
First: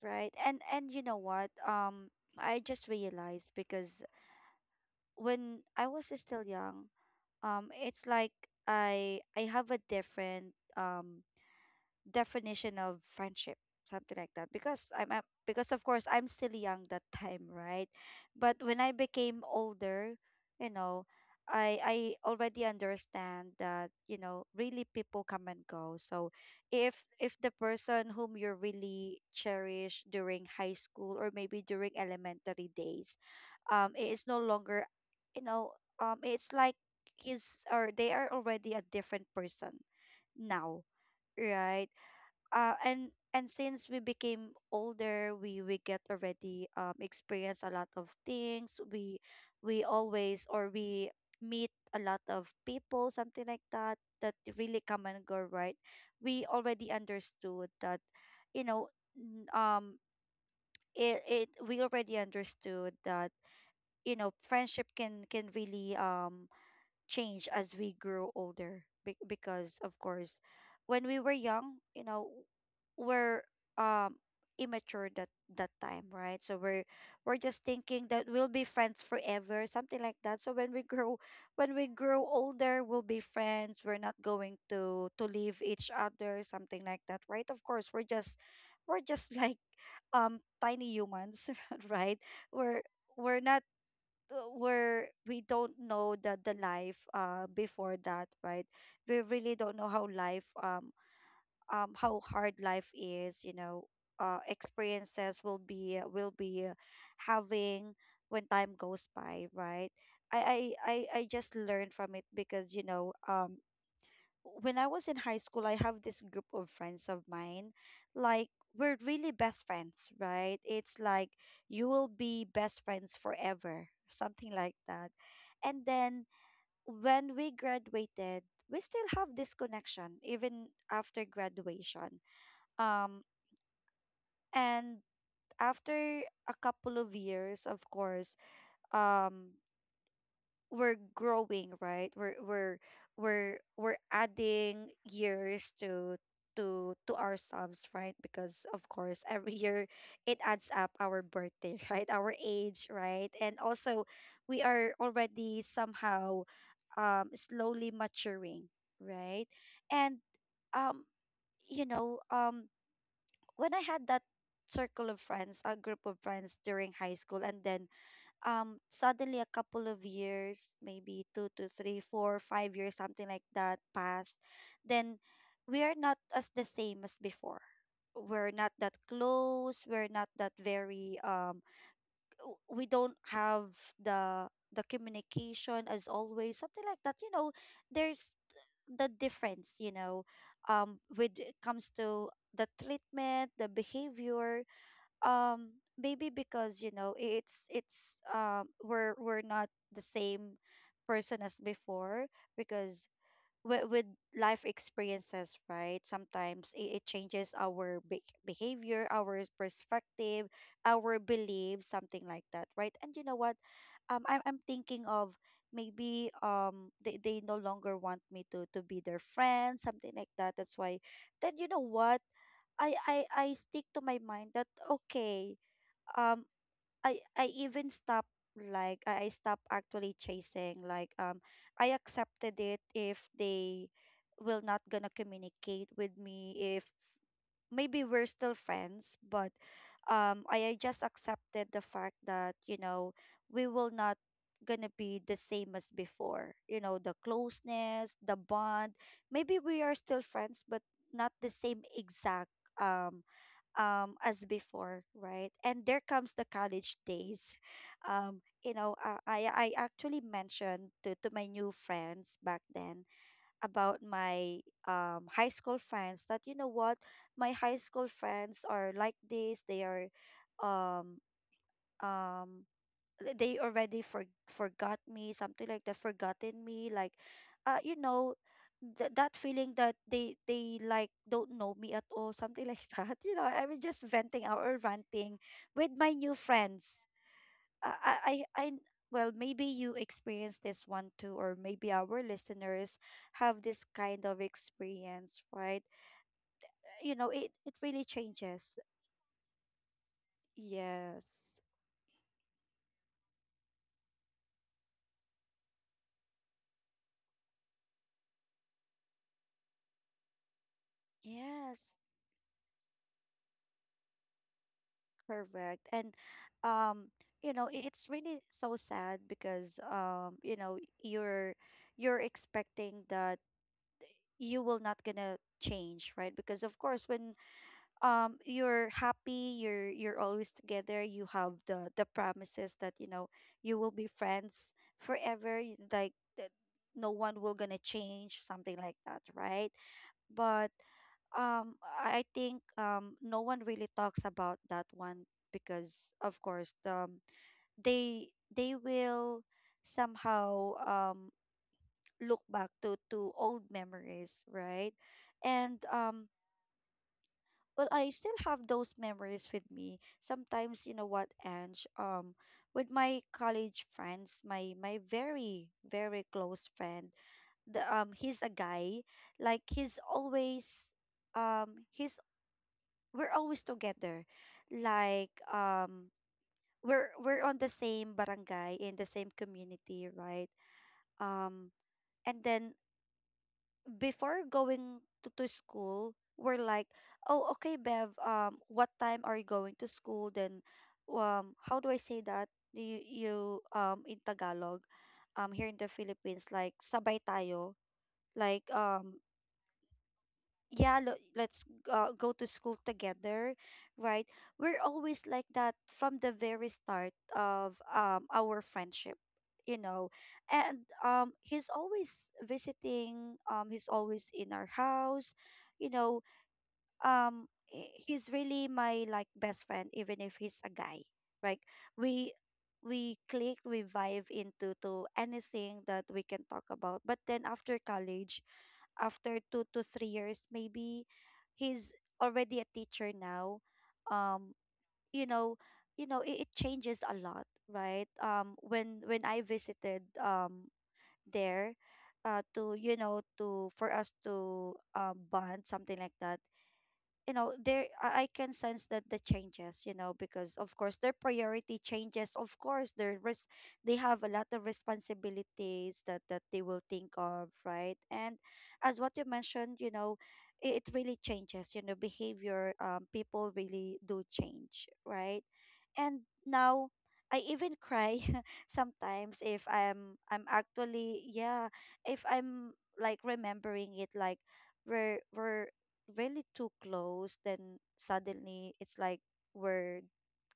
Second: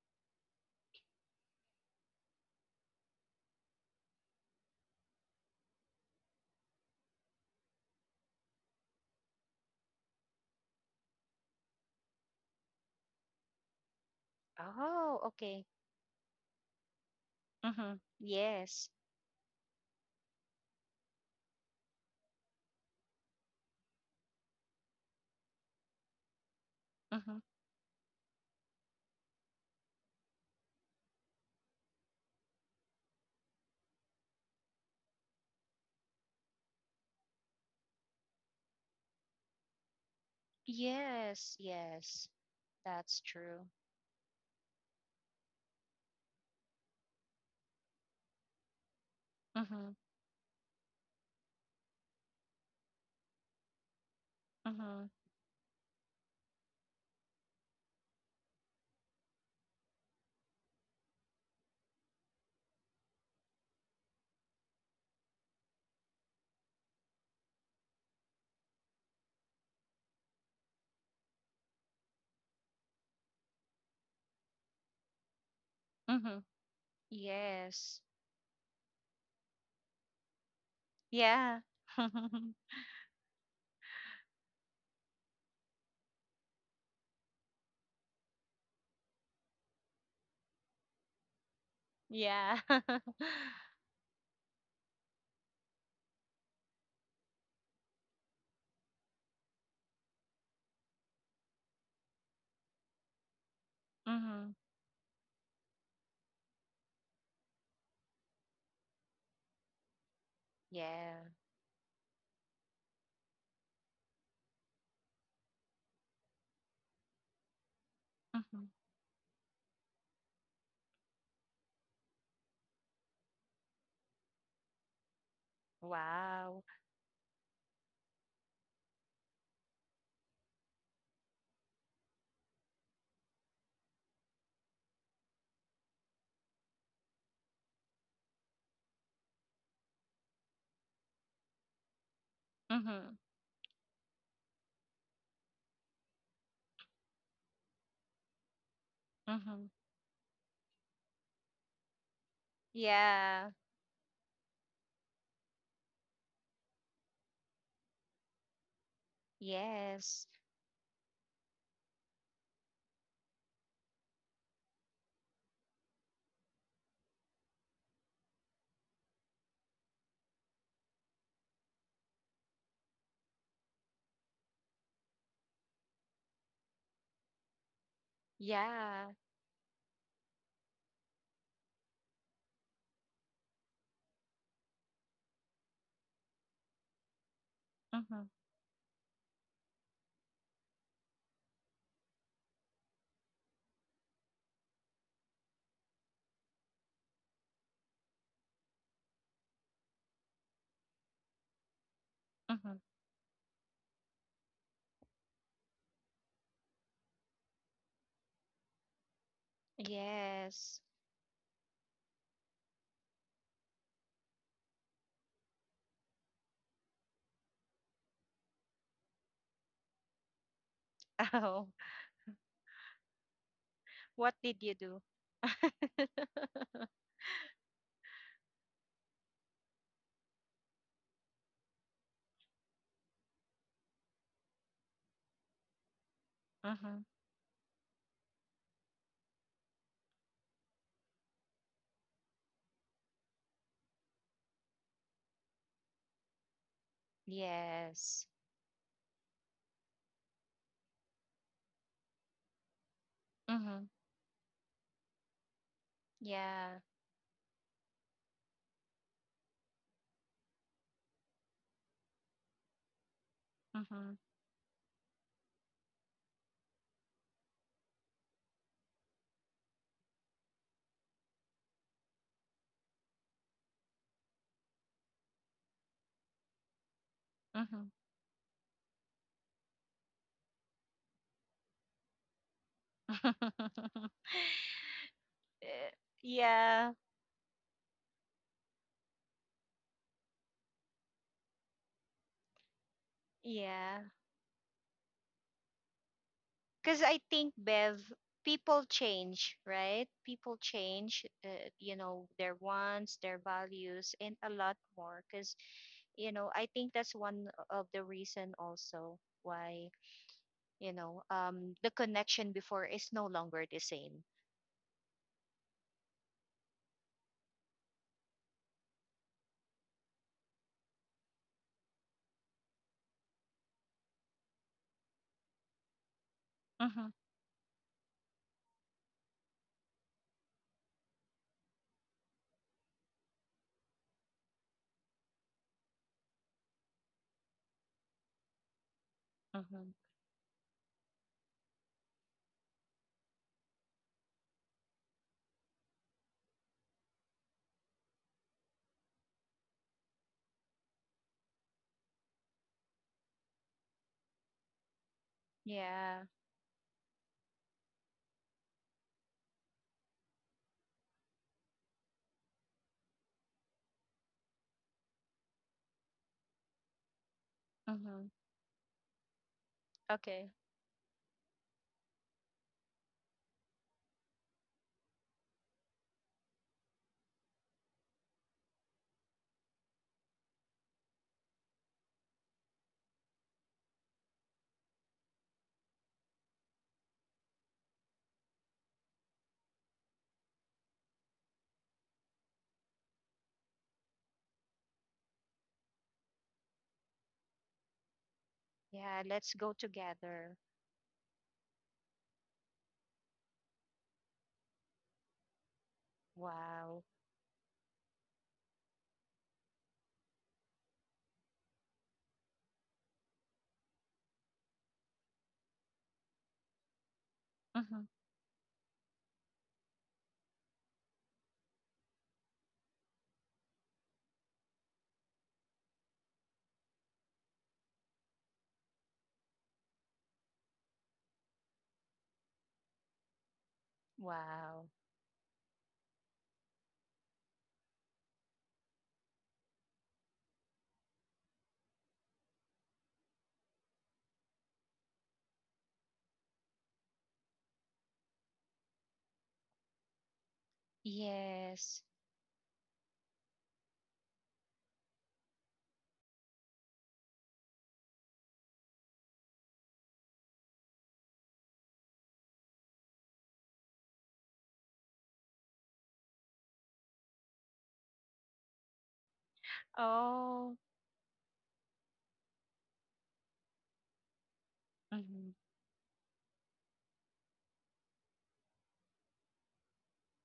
A: right. And you know what? I just realized because when I was still young, it's like I have a different definition of friendship, something like that, because
B: Oh, okay.
A: because of course I'm still young that time, right?
B: Mm-hmm.
A: But when I
B: Yes.
A: became older, you know I already understand that, you know, really people come and go. So if
B: Mm-hmm.
A: the person whom you really cherish during high school or maybe during elementary days, it is no longer, you know it's like he's or they are already a different person now,
B: Yes.
A: right?
B: Yes,
A: uh, and
B: that's
A: and
B: true.
A: since we became older, we get already experience a lot of things. We
B: Mm-hmm.
A: always, or we meet a lot of people, something like that, that really come
B: Mm-hmm.
A: and go, right? We already understood that, you know n- um it, it we already understood that, you know, friendship can really change as we grow older. Because of course when we were young, you know, we're um immature that that time, right?
B: Mm-hmm.
A: So we're just
B: Yes.
A: thinking that we'll be friends forever, something like that. So
B: Yeah.
A: when we grow older, we'll be friends, we're not going to leave each other, something like that, right? Of course, we're just like tiny humans, right?
B: Yeah.
A: we're we're not we don't know the life before that, right? We really don't know how life how hard life is, you know.
B: Mm-hmm.
A: Experiences will be having when time goes by, right? I
B: Yeah.
A: just learned from it because, when I was in high school, I have this group of friends of mine. Like,
B: Mm-hmm.
A: we're really best friends, right? It's like you will be best friends forever, something like that. And then
B: Wow.
A: when we graduated, we still have this connection even after graduation. Um, and After a couple of years, of course, um, we're growing, right? we're we're
B: Mm-hmm.
A: we're we're adding years to ourselves, right? Because of course, every
B: Mm-hmm.
A: year it adds up our birthday, right? Our age, right?
B: Yeah.
A: And also, we are already somehow slowly maturing, right? and
B: Yes.
A: um you know When I had that circle of friends, a group of friends, during high school, and then suddenly a couple of years, maybe 2 to 3, 4, 5 years, something like that, passed, then we are not as the same as before. We're not that
B: Yeah.
A: close, we're not that very we don't have the communication as always, something like that, you know.
B: Mm-hmm.
A: There's the difference, you know, with it comes to the treatment, the behavior, maybe because, you know, it's we're not the same person as before.
B: Mm-hmm.
A: Because with life experiences, right? Sometimes it changes our behavior, our perspective,
B: Yes.
A: our beliefs, something like that, right? And you know what? I'm thinking of maybe they no longer want me to be their friend, something like that. That's why. Then you
B: Oh,
A: know what? I stick to my
B: what
A: mind
B: did
A: that
B: you do?
A: okay, um I even stopped. Like, I stopped actually chasing, like, I accepted it if they will not gonna communicate with me. If
B: Mm-hmm.
A: maybe we're still friends, but I just accepted the fact that, you know, we will not gonna be the same as before. You know, the closeness,
B: Yes.
A: the bond. Maybe we are still friends, but not the same exact um
B: Mm-hmm.
A: as before, right? And there comes the
B: Yeah.
A: college days. I actually mentioned to my new friends back then about
B: Mm-hmm.
A: my high school friends that, you know what, my high school friends are like this. They are um um they already forgot me, something like they forgotten me, like uh
B: Mm-hmm.
A: you know that feeling that they like don't know me at all, something like that. You know, I was just venting out or ranting with
B: Eh,
A: my new
B: yeah.
A: friends. I, I, I, I- well, maybe you experienced this one too, or maybe our listeners have this
B: Yeah.
A: kind of experience, right?
B: Because
A: You
B: I
A: know, it,
B: think,
A: it really
B: Bev,
A: changes.
B: people change, right? People change,
A: Yes.
B: their wants, their values, and a lot more. Because, you know, I think that's one of the reason also why, the
A: Yes.
B: connection before is no longer the same.
A: Correct. And, um, you know, it's really so sad because, you know, you're expecting that you will not gonna change, right? Because of course,
B: Mm-hmm,
A: when you're happy, you're always together, you have the promises that, you know, you will be friends forever, like that, no one will gonna change, something like that, right?
B: mm-hmm.
A: But I think no one really talks about that one because of course, they they will somehow look back to old memories, right? And
B: Yeah.
A: well, I still have those memories with me. Sometimes, you know what, Ange, with my college friends, my very, very close friend, the
B: Mm-hmm.
A: he's a guy. Like,
B: Okay.
A: he's, we're always together. Like, we're on the same barangay, in the same community, right? Um and then, before going to school, we're like, oh, okay, Bev, what time are you going to school? Then, how do I say that? You, in Tagalog, here in the Philippines, like, sabay tayo. Like,
B: Yeah, let's go together.
A: let's go to school together, right? We're always like that from the very
B: Wow.
A: start of our friendship, you know. And he's always visiting, he's always in our house, you know.
B: Mm-hmm.
A: He's really my, like, best friend even if he's a guy, right? we we click, we vibe into to anything that we can talk about. But then after college, after 2 to 3 years, maybe he's already a teacher now. Um,
B: Wow.
A: you know, it changes a lot, right? When I visited there, to, you know, to for us to bond, something like that, you know, there I can sense that the changes, you know. Because of course, their priority
B: Yes.
A: changes. Of course, they have a lot of responsibilities that they will think of, right? And as what you mentioned, you know, it really changes, you know, behavior. People really do change, right? And now I even cry sometimes if I'm
B: Oh.
A: actually, yeah, if I'm like remembering it, like we're
B: Mm-hmm.
A: we're really too close, then suddenly it's like we're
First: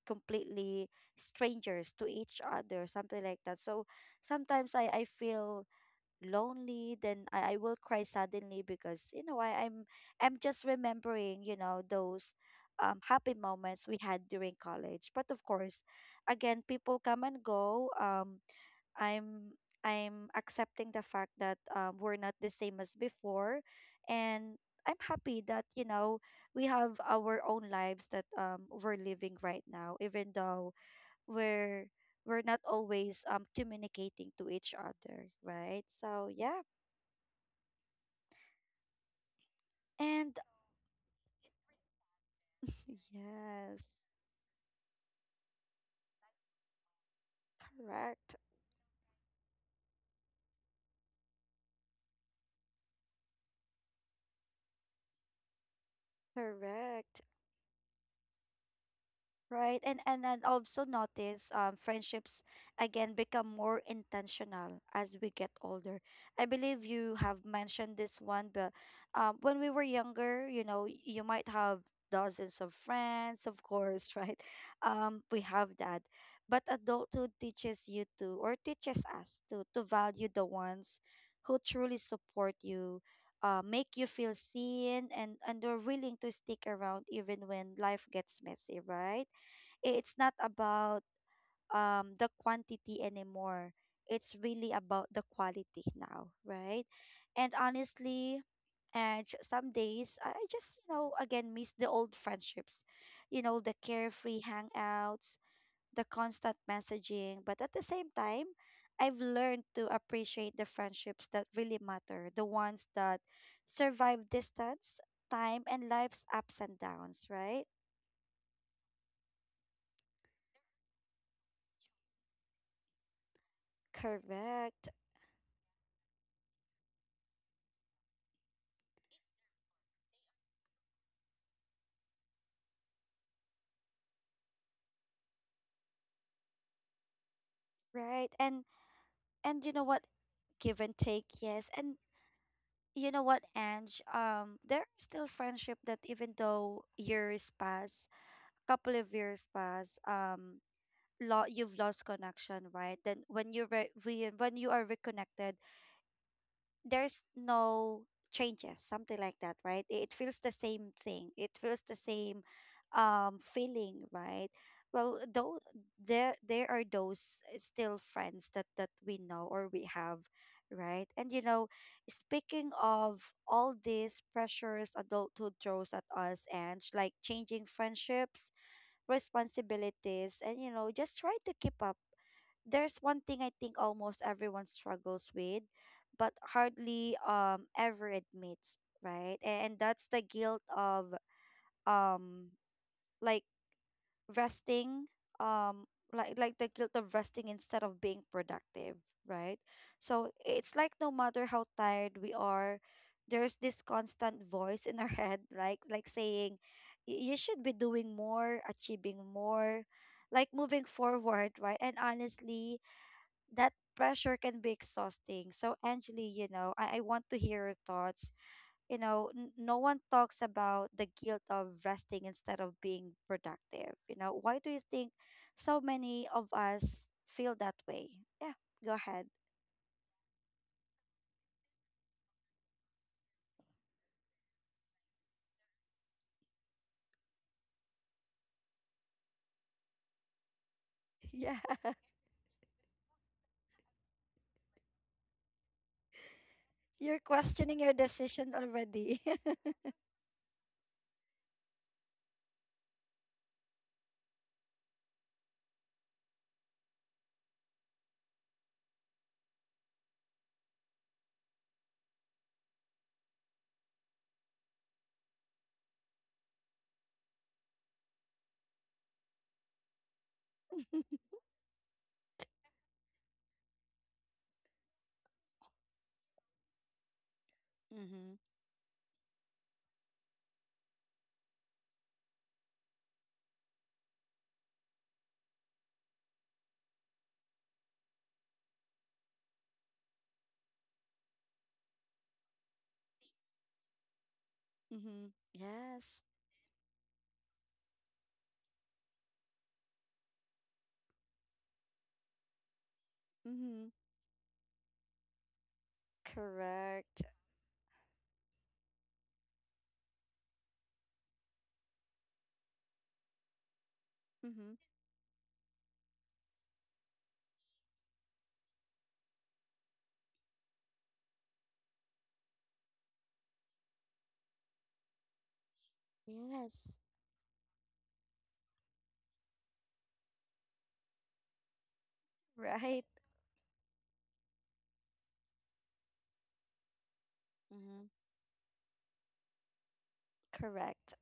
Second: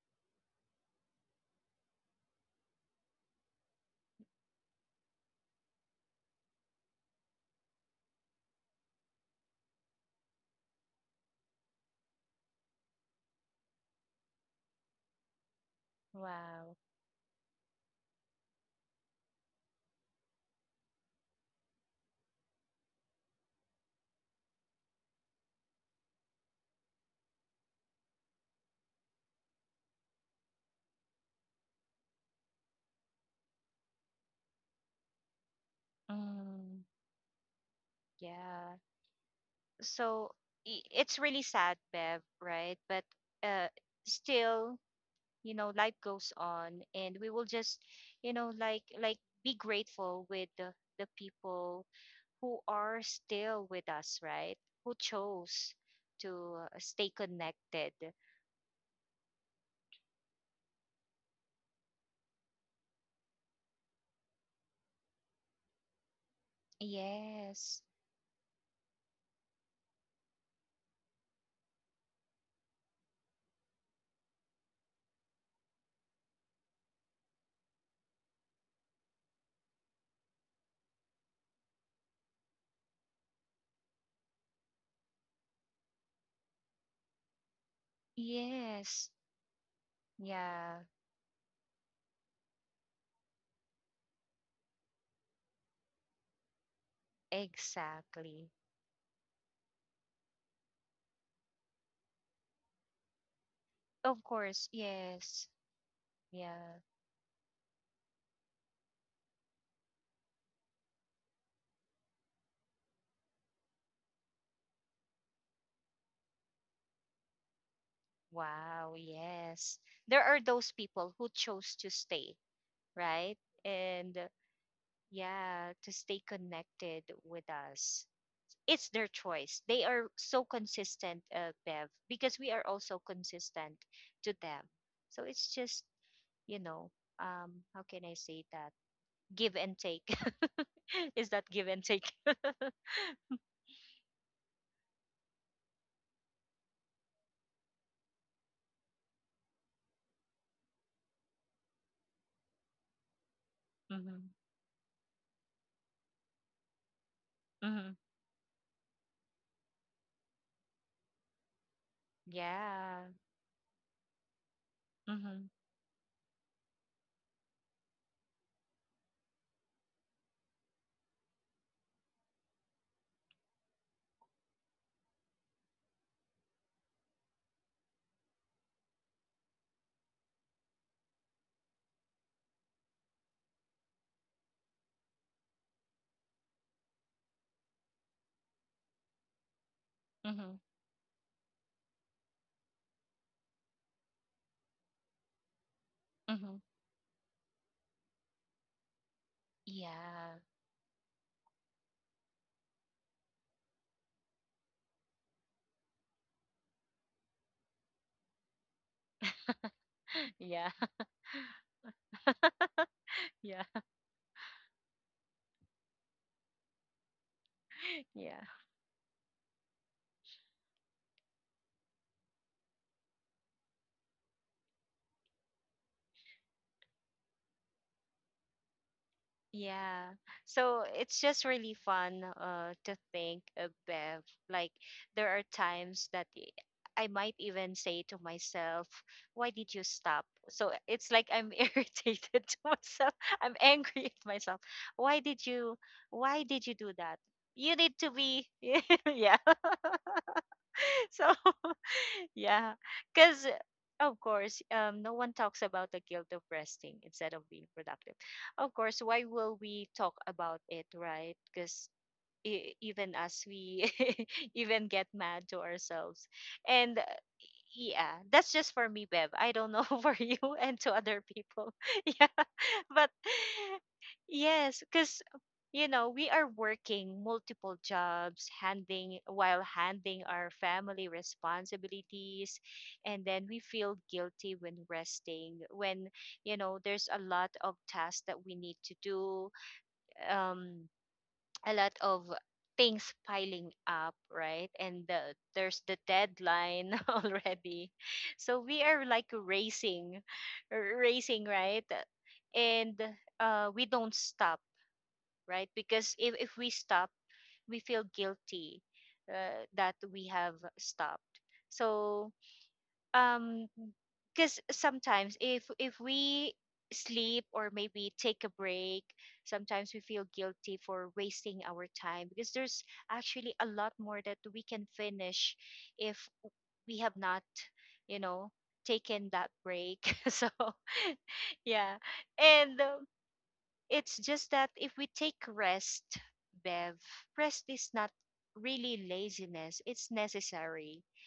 A: completely strangers to each other, something like that. So sometimes I feel lonely, then I will cry suddenly because, you know, I'm just remembering, you know, those happy moments we had during college. But of course, again,
B: Wow.
A: people come and go. I'm I'm accepting the fact that, we're not the same as before, and I'm happy that, you know, we have our own lives that, we're living right now, even though we're we're not always communicating to each other, right? So yeah.
B: Mm. Yeah. So
A: And
B: it's really sad, Bev, right? But uh,
A: yes,
B: still, you know, life goes on, and we will just, you
A: correct,
B: know, like be grateful with the people who are still with us, right? Who chose to stay
A: correct.
B: connected.
A: Right. And also notice friendships again become more intentional as we get older. I believe you have
B: Yes.
A: mentioned this one, but when we were younger, you know, you might have dozens of friends, of course, right? We have that. But adulthood teaches you to, or teaches us, to value the ones who truly support you, make you feel seen, and are willing to stick around even when life gets messy,
B: Yes.
A: right? It's not
B: Yeah.
A: about the quantity anymore. It's really about the quality now, right? And honestly,
B: Exactly.
A: and some days I just, you know, again miss the old friendships. You know, the
B: Of
A: carefree
B: course.
A: hangouts,
B: Yes.
A: the constant
B: Yeah.
A: messaging, but at the same time, I've learned to appreciate the friendships that really matter, the ones that survive distance, time, and life's ups and downs, right?
B: Wow, yes. There are those people who chose to stay, right? And
A: Correct,
B: yeah, to stay connected with us. It's their choice. They are so consistent, Bev, because we are also consistent to them. So it's just, you know, how can I
A: right?
B: say
A: And
B: that? Give
A: and you
B: and
A: know
B: take.
A: what, give and take,
B: Is that give
A: yes.
B: and
A: And
B: take?
A: you know what, Ange, there are still friendship that even though years pass, a couple of years pass, you've lost connection, right? Then when you
B: Mm-hmm.
A: when you are reconnected, there's
B: Mm-hmm.
A: no changes, something like that, right? It feels the same thing. It feels the same
B: Yeah.
A: feeling, right? Well,
B: Mm-hmm.
A: though there are those still friends that we know or we have, right? And you know, speaking of all these pressures adulthood throws at us, and like changing friendships, responsibilities, and, you know, just try to keep up, there's one thing I think almost everyone struggles with, but hardly ever admits, right? And that's the
B: Mm-hmm.
A: guilt of um like resting, um like
B: Mm-hmm.
A: like the guilt of resting instead of being productive, right? So
B: Yeah.
A: it's like no matter how tired we are, there's this constant voice in our head, right? Like saying, you should be doing more, achieving more, like
B: Yeah.
A: moving forward, right? And honestly,
B: Yeah.
A: that pressure can be exhausting. So, Angeli, you know, I want to hear your thoughts.
B: Yeah.
A: You know, no one talks about the guilt of resting instead of being productive. You know, why do you think so many of us feel that way? Yeah, go ahead.
B: Yeah. So it's just really fun to think of, Bev. Like there are times that I might even say to myself, "Why did you stop?" So it's like I'm
A: Yeah,
B: irritated to myself. I'm angry at myself. Why did you? Why did you do that?
A: you're
B: You
A: questioning
B: need
A: your
B: to be.
A: decision already.
B: Yeah. So yeah, because of course, no one talks about the guilt of resting instead of being productive. Of course, why will we talk about it, right? Because even us, we even get mad to ourselves. And yeah, that's just for me, Bev. I don't know for you and to other people. Yeah. But yes, because you know we are working multiple
A: Mm-hmm.
B: jobs, handling while handling our family responsibilities, and then we feel guilty when resting. When you know there's a lot of tasks that we need to do. Um, a lot of things piling up, right? And
A: Mm-hmm.
B: there's the
A: Yes.
B: deadline already. So we are like racing, racing, right? And we
A: Mm-hmm.
B: don't stop, right? Because if we stop,
A: Correct.
B: we feel guilty that we have stopped. So um because
A: Mm-hmm.
B: sometimes if we sleep or maybe take a break, sometimes we feel guilty for wasting our time because there's actually a lot more that we can finish if we
A: Yes.
B: have not, you know, taken that break. So yeah, and
A: Right.
B: it's just that if we take rest, Bev, rest is not
A: Mm-hmm.
B: really laziness, it's necessary.
A: Correct.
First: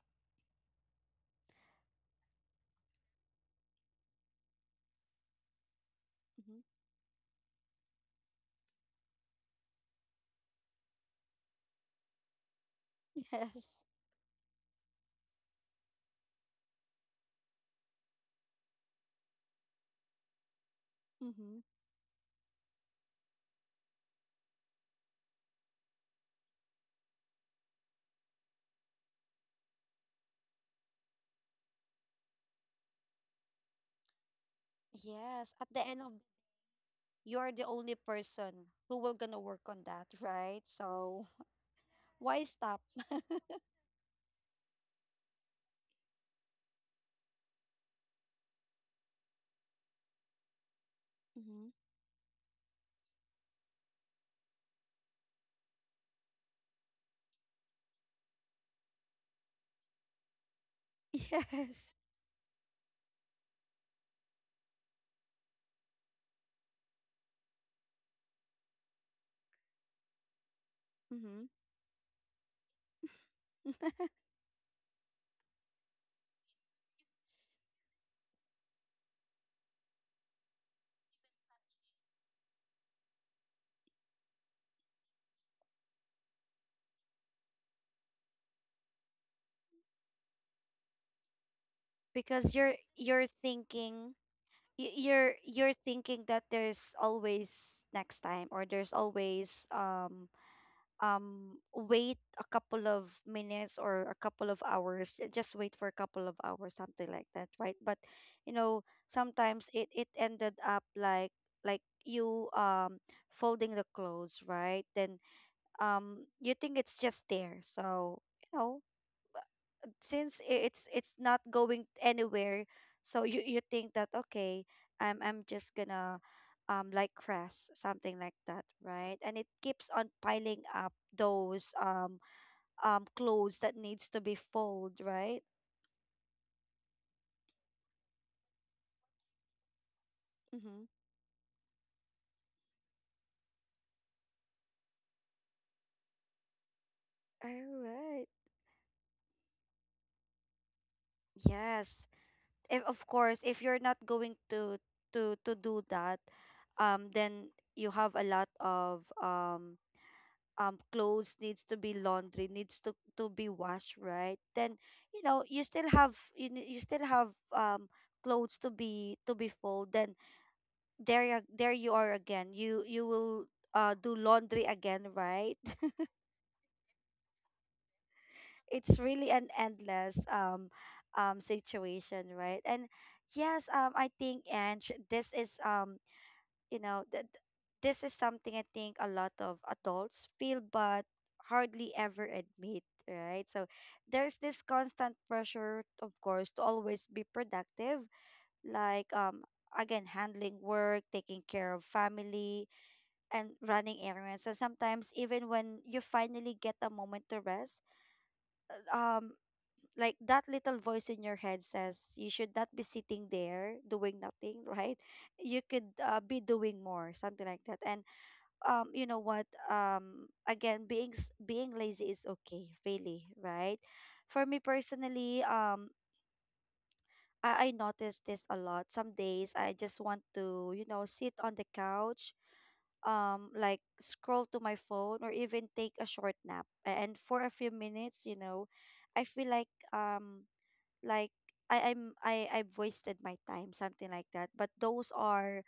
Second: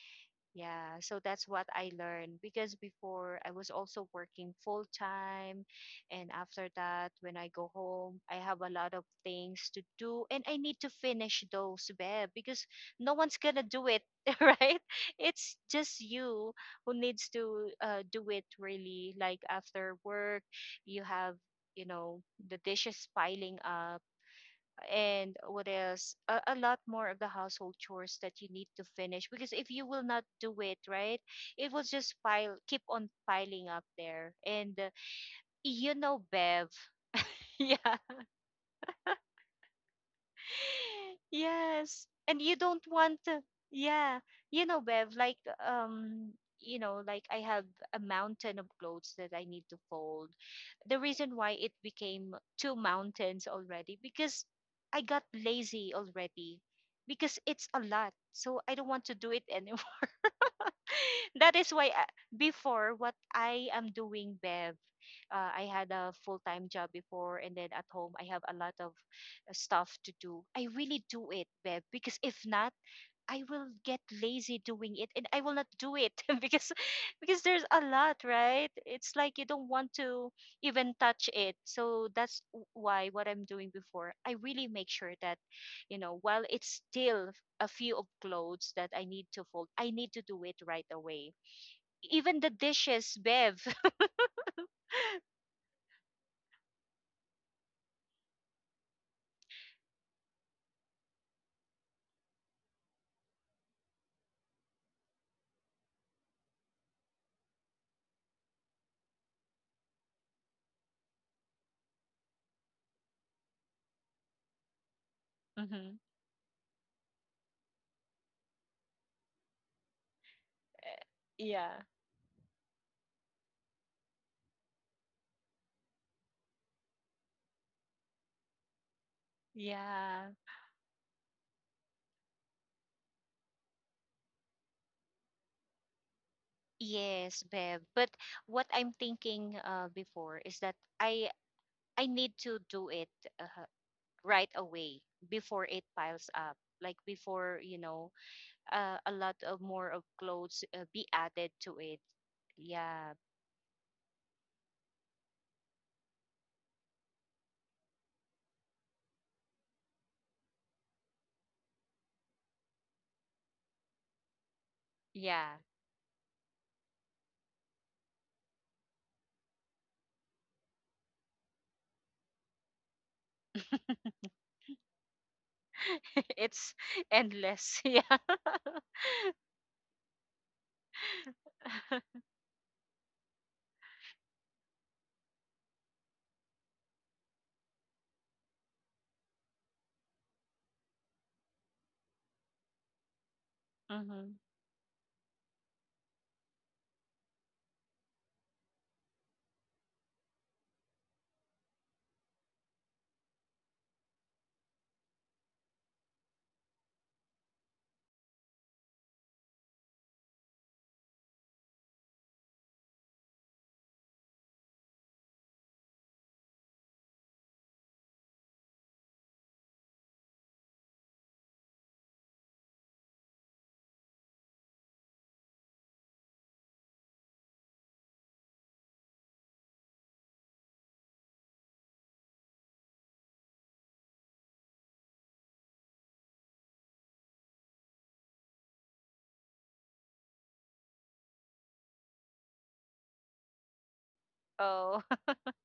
B: Yeah, so that's what I learned because before I was also working full time. And
A: Mm-hmm.
B: after that, when I go home, I have a lot of things to do and I need to finish those, babe, because no one's gonna
A: Yes.
B: do it, right? It's just you who needs to do it really. Like after work, you have,
A: Mm-hmm.
B: you know, the dishes piling up and what else a lot more of the household chores that you need to finish because if you will not do it right it will just pile keep on piling up there and
A: Yes, at the
B: you
A: end of,
B: know bev
A: you're the only
B: yeah
A: person who will gonna work on that, right? So
B: Yes. And
A: why
B: you
A: stop?
B: don't want to, yeah. You know, Bev, like, um, you know, like I have a mountain of clothes that I need to fold. The reason why
A: Mm-hmm.
B: it became two mountains already, because I got lazy already, because it's a lot. So I don't want to do it anymore. That is
A: Yes.
B: why I, before what I am doing, Bev, I had a full time job before, and then at home I have a lot of stuff to do. I really do
A: Mm-hmm.
B: it, Beb, because if not, I will get lazy doing it, and I will not do it because because there's a lot, right? It's like you don't want to even touch it. So that's why what I'm doing before, I really make sure that you know while it's still a few of clothes that I need to fold, I need to do it right away. Even the
A: Because you're
B: dishes,
A: you're
B: Bev.
A: thinking you're thinking that there's always next time or there's always wait a couple of minutes or a couple of hours, just wait for a couple of hours, something like that, right? But you know, sometimes it ended up like like you folding the clothes right then.
B: Mhm.
A: You think it's just there, so you know, since it's not
B: Yeah.
A: going anywhere, so you think that, okay, I'm just gonna, like, crash, something like that, right? And it keeps on
B: Yeah.
A: piling up those clothes that needs to be fold, right?
B: Yes, Bev. But what I'm thinking before is that
A: Mm-hmm.
B: I need to do it uh, right away before it piles up. Like
A: All
B: before, you know,
A: right.
B: a lot of more of clothes be added to it.
A: Yes, if, of
B: Yeah,
A: course if you're not going to to do that, then you have a lot of clothes needs to be laundry, needs to be washed, right? Then you know,
B: yeah.
A: you still have you still have clothes to be fold, then there you are again, you will, do laundry again, right?
B: It's endless. Yeah.
A: It's really an endless situation, right? And yes, I think, and this is, you know that this is something I think a lot of adults feel but hardly ever admit, right? So
B: Hmm.
A: there's this constant pressure, of course, to always be productive, like, again, handling work, taking care of family, and running errands. And sometimes even when you finally get a moment to rest, um like that little voice in your head says you should not be sitting there doing nothing, right? You could, be doing more, something like that. And, you know what, again, being lazy is okay, really, right? For me personally, I notice this a lot. Some days I just want to, you know, sit on the couch, like scroll to my phone, or even take a short nap and for a few minutes, you know, I feel like, like I've wasted my time, something like that. But
B: Oh.
A: those are,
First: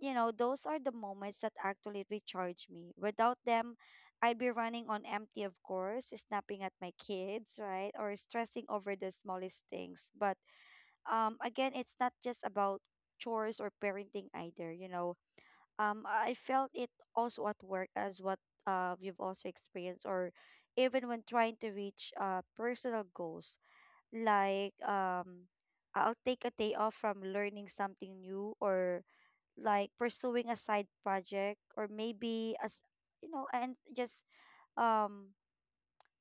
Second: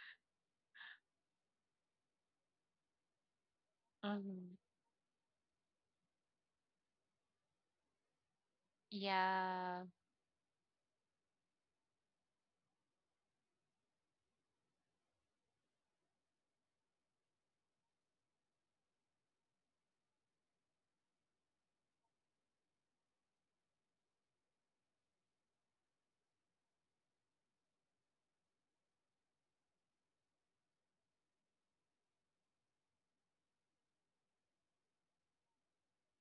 A: you know, those are the moments that actually recharge me. Without them, I'd be
B: Hmm.
A: running on empty, of course, snapping at my kids, right? Or stressing over the smallest
B: Yeah.
A: things. But again, it's not just about chores or parenting either, you know. I felt it also at work, as what, you've also experienced, or even when trying to reach, personal goals, like, I'll take a day off from learning something new, or like pursuing a side project, or maybe, as you know, and just, um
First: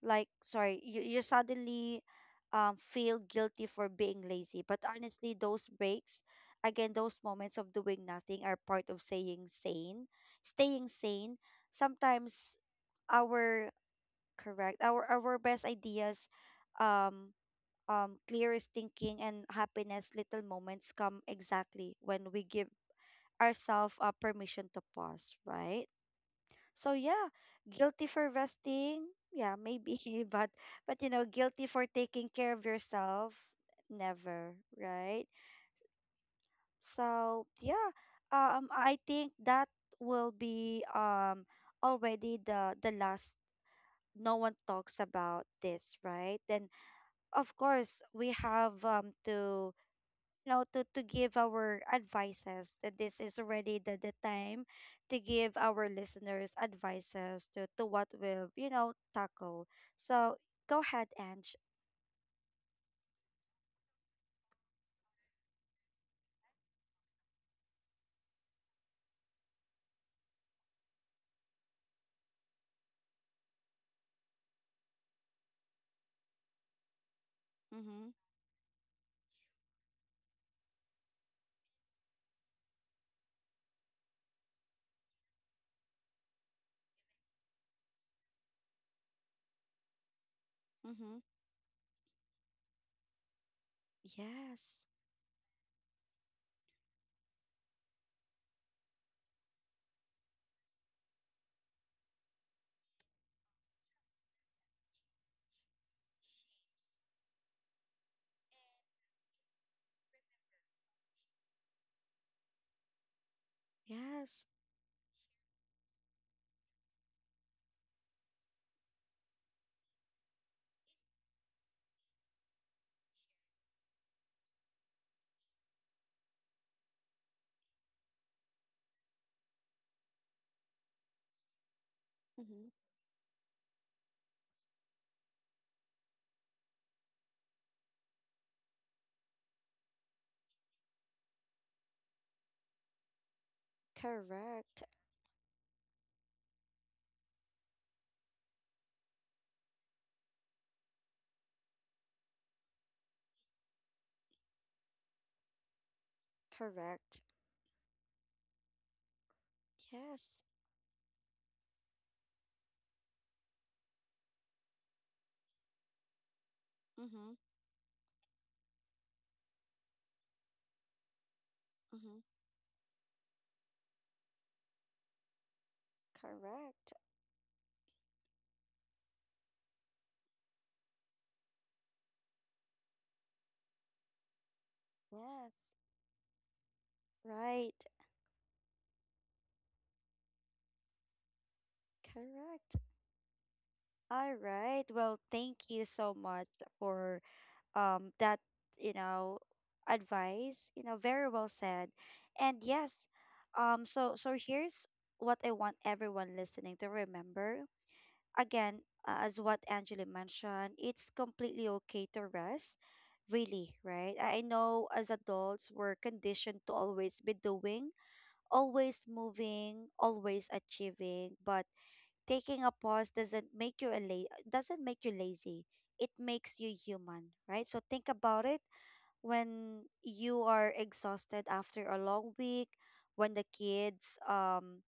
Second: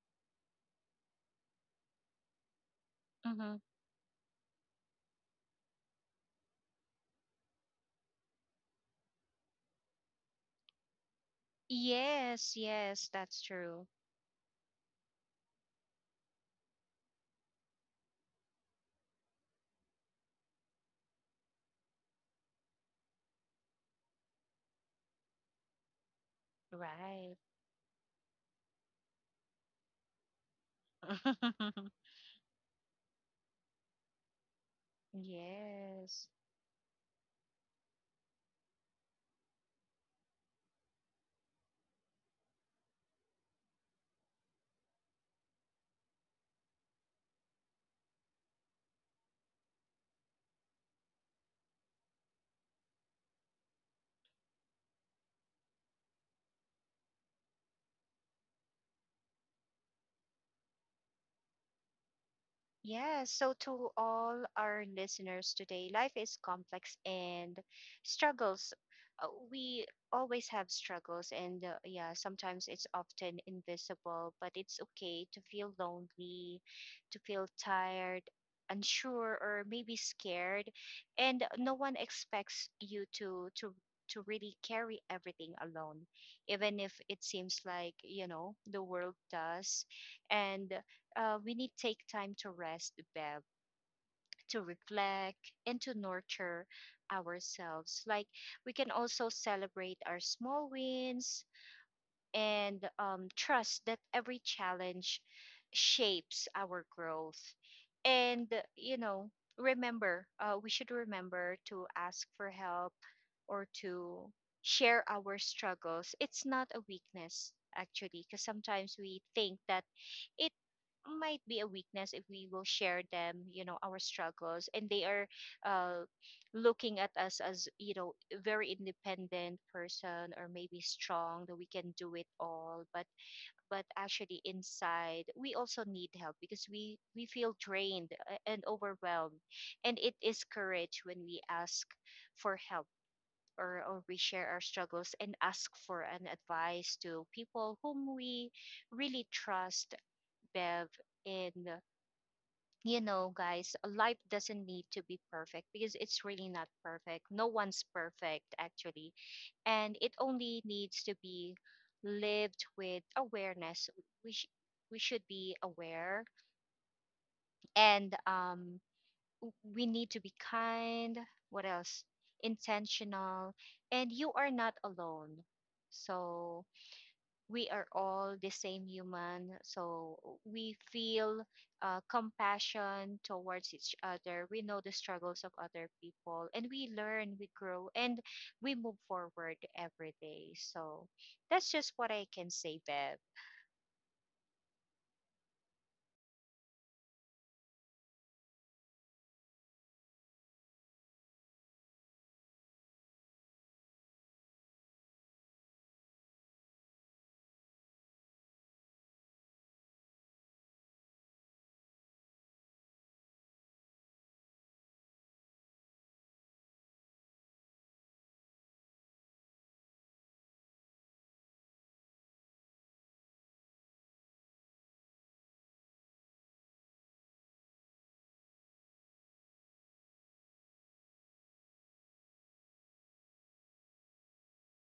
A: like sorry you, you suddenly feel
B: Hmm.
A: guilty for being lazy. But honestly, those breaks, again, those moments of doing nothing are part of saying sane staying sane.
B: Yes,
A: Sometimes
B: yes, that's
A: our
B: true.
A: correct our best ideas, um clearest thinking, and happiness little moments come exactly when we give ourselves, permission to pause, right? So yeah,
B: Right.
A: guilty for resting, yeah, maybe, but but you know, guilty for taking care of yourself, never, right?
B: Yes.
A: So yeah, I think that will be, already the last. No one talks about this, right? Then of course, we have to know to give our advices that this is already the time to give our listeners advices to what we'll, you know, tackle. So go ahead, Ange.
B: Yes, so to all our listeners today, life is complex and struggles. We always have struggles, and yeah, sometimes it's often invisible, but it's okay to feel lonely, to feel
A: Mm-hmm.
B: tired, unsure, or maybe scared. And no one expects you to to really carry everything alone, even if it seems like, you know, the world does. And
A: Mm-hmm.
B: we need to take time to rest, Bev, to
A: Yes.
B: reflect and to nurture ourselves. Like we can also celebrate our small wins and trust that every challenge shapes our growth. And you know, remember, we should remember to ask for help or to
A: Yes.
B: share our struggles. It's not a weakness actually because sometimes we think that it might be a weakness if we will share them you know our struggles and they are uh, looking at us as you know very independent person or maybe strong that we can do it
A: Mm-hmm.
B: all but actually inside we also need help because we feel drained and overwhelmed and it is courage when we ask for help or we share our
A: Correct.
B: struggles and ask for an advice to people whom we really trust bev in you know, guys, life doesn't need to be perfect because it's really not
A: Correct.
B: perfect. No one's perfect, actually. And it
A: Yes.
B: only needs to be lived with awareness. We we should be aware
A: Mm-hmm.
B: and we need to be kind. What else?
A: Mm-hmm.
B: Intentional. And you are not alone. So
A: Correct.
B: we are all the same human. So we feel compassion towards each other. We know the struggles of
A: Yes.
B: other people and we learn, we
A: Right.
B: grow, and we move forward every day. So that's just what I can say,
A: Correct.
B: Bev.
A: All right. Well, thank you so much for, that, you know, advice. You know, very well said. And yes, so, so here's what I want everyone listening to remember. Again, as what Angela mentioned, it's completely okay to rest, really, right? I know as adults we're conditioned to always be doing, always moving, always achieving, but taking a pause doesn't make you a la- doesn't make you lazy. It makes you human, right? So think about it, when you are exhausted after a long week, when the kids um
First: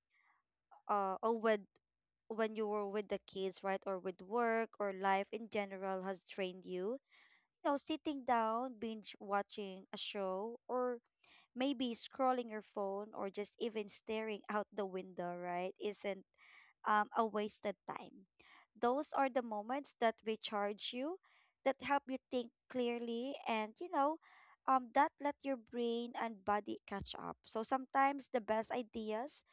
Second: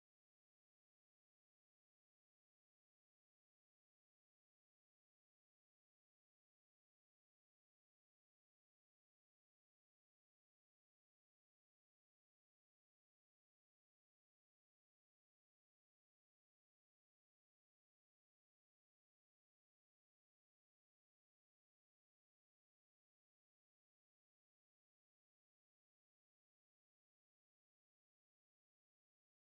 A: uh or with when you were with the kids, right, or with work, or life in general has trained you. You know, sitting down, binge watching a show, or maybe scrolling your phone, or just even staring out the window, right, isn't, a wasted time. Those are the moments that recharge you, that help you think clearly, and you know, that let your brain and body catch up. So sometimes the best ideas,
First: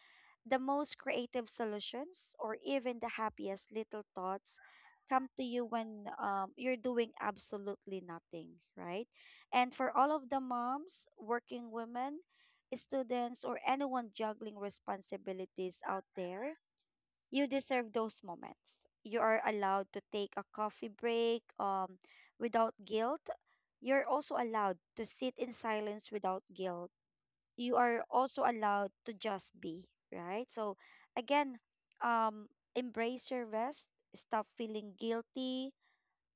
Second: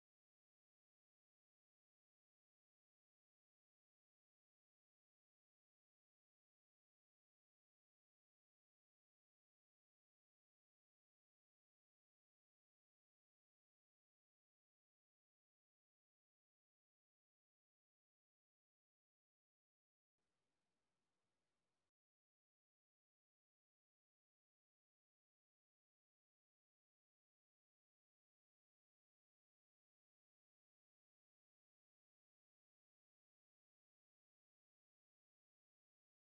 A: the most creative solutions, or even the happiest little thoughts come to you when, you're doing absolutely nothing, right? And for all of the moms, working women, students, or anyone juggling responsibilities out there, you deserve those moments. You are allowed to take a coffee break without guilt. You're also allowed to sit in silence without guilt. You are also allowed to just be, right? So again, um, embrace your rest, stop feeling guilty,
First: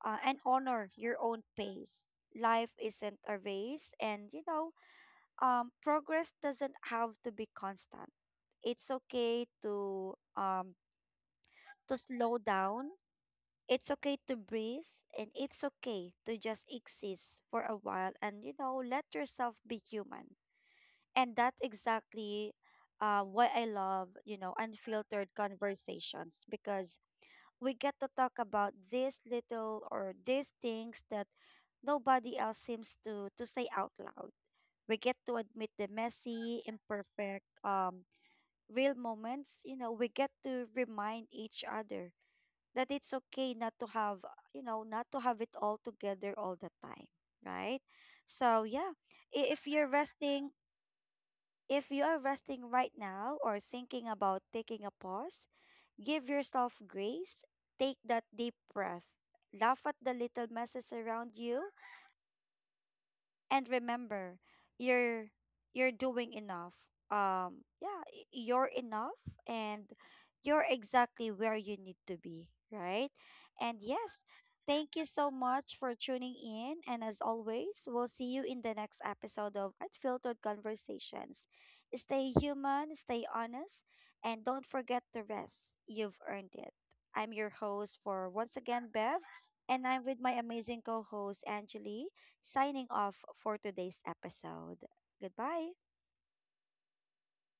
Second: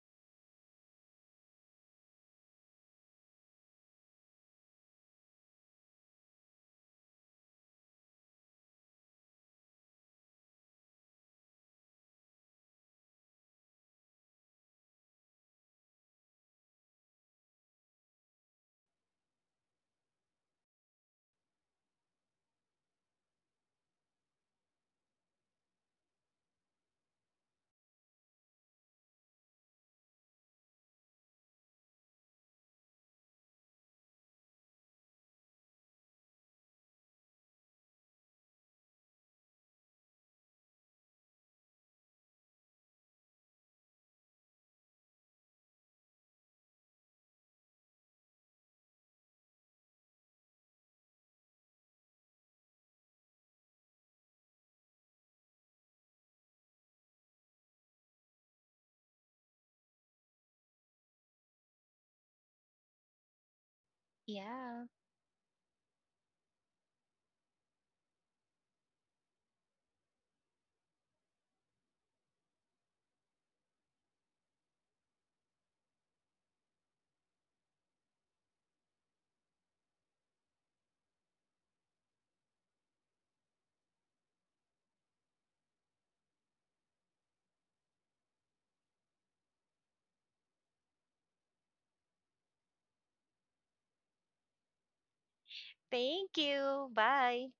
A: and honor your own pace. Life isn't a race, and you know, progress doesn't have to be constant. It's okay to, to slow down. It's okay to breathe, and it's okay to just exist for a while, and you know, let yourself be human. And that's exactly, why I love, you know, Unfiltered Conversations, because we get to talk about these little, or these things that nobody else seems to say out loud. We get to admit the messy, imperfect, real moments. You know, we get to remind each other that it's okay not to have, you know, not to have it all together all the time, right? So yeah, if you're resting, if you are resting right now, or thinking about taking a pause, give yourself grace. Take that deep breath. Laugh at the little messes around you, and remember,
B: Yeah.
A: you're you're doing enough, yeah, you're enough, and you're exactly where you need to be, right? And yes, thank you so much for tuning in, and as always, we'll see you in the next episode of Unfiltered Conversations. Stay human, stay honest, and don't forget to rest. You've earned it. I'm your host for once again, Bev, and I'm with my amazing co-host, Angeli, signing off for today's episode. Goodbye.
B: Thank you. Bye.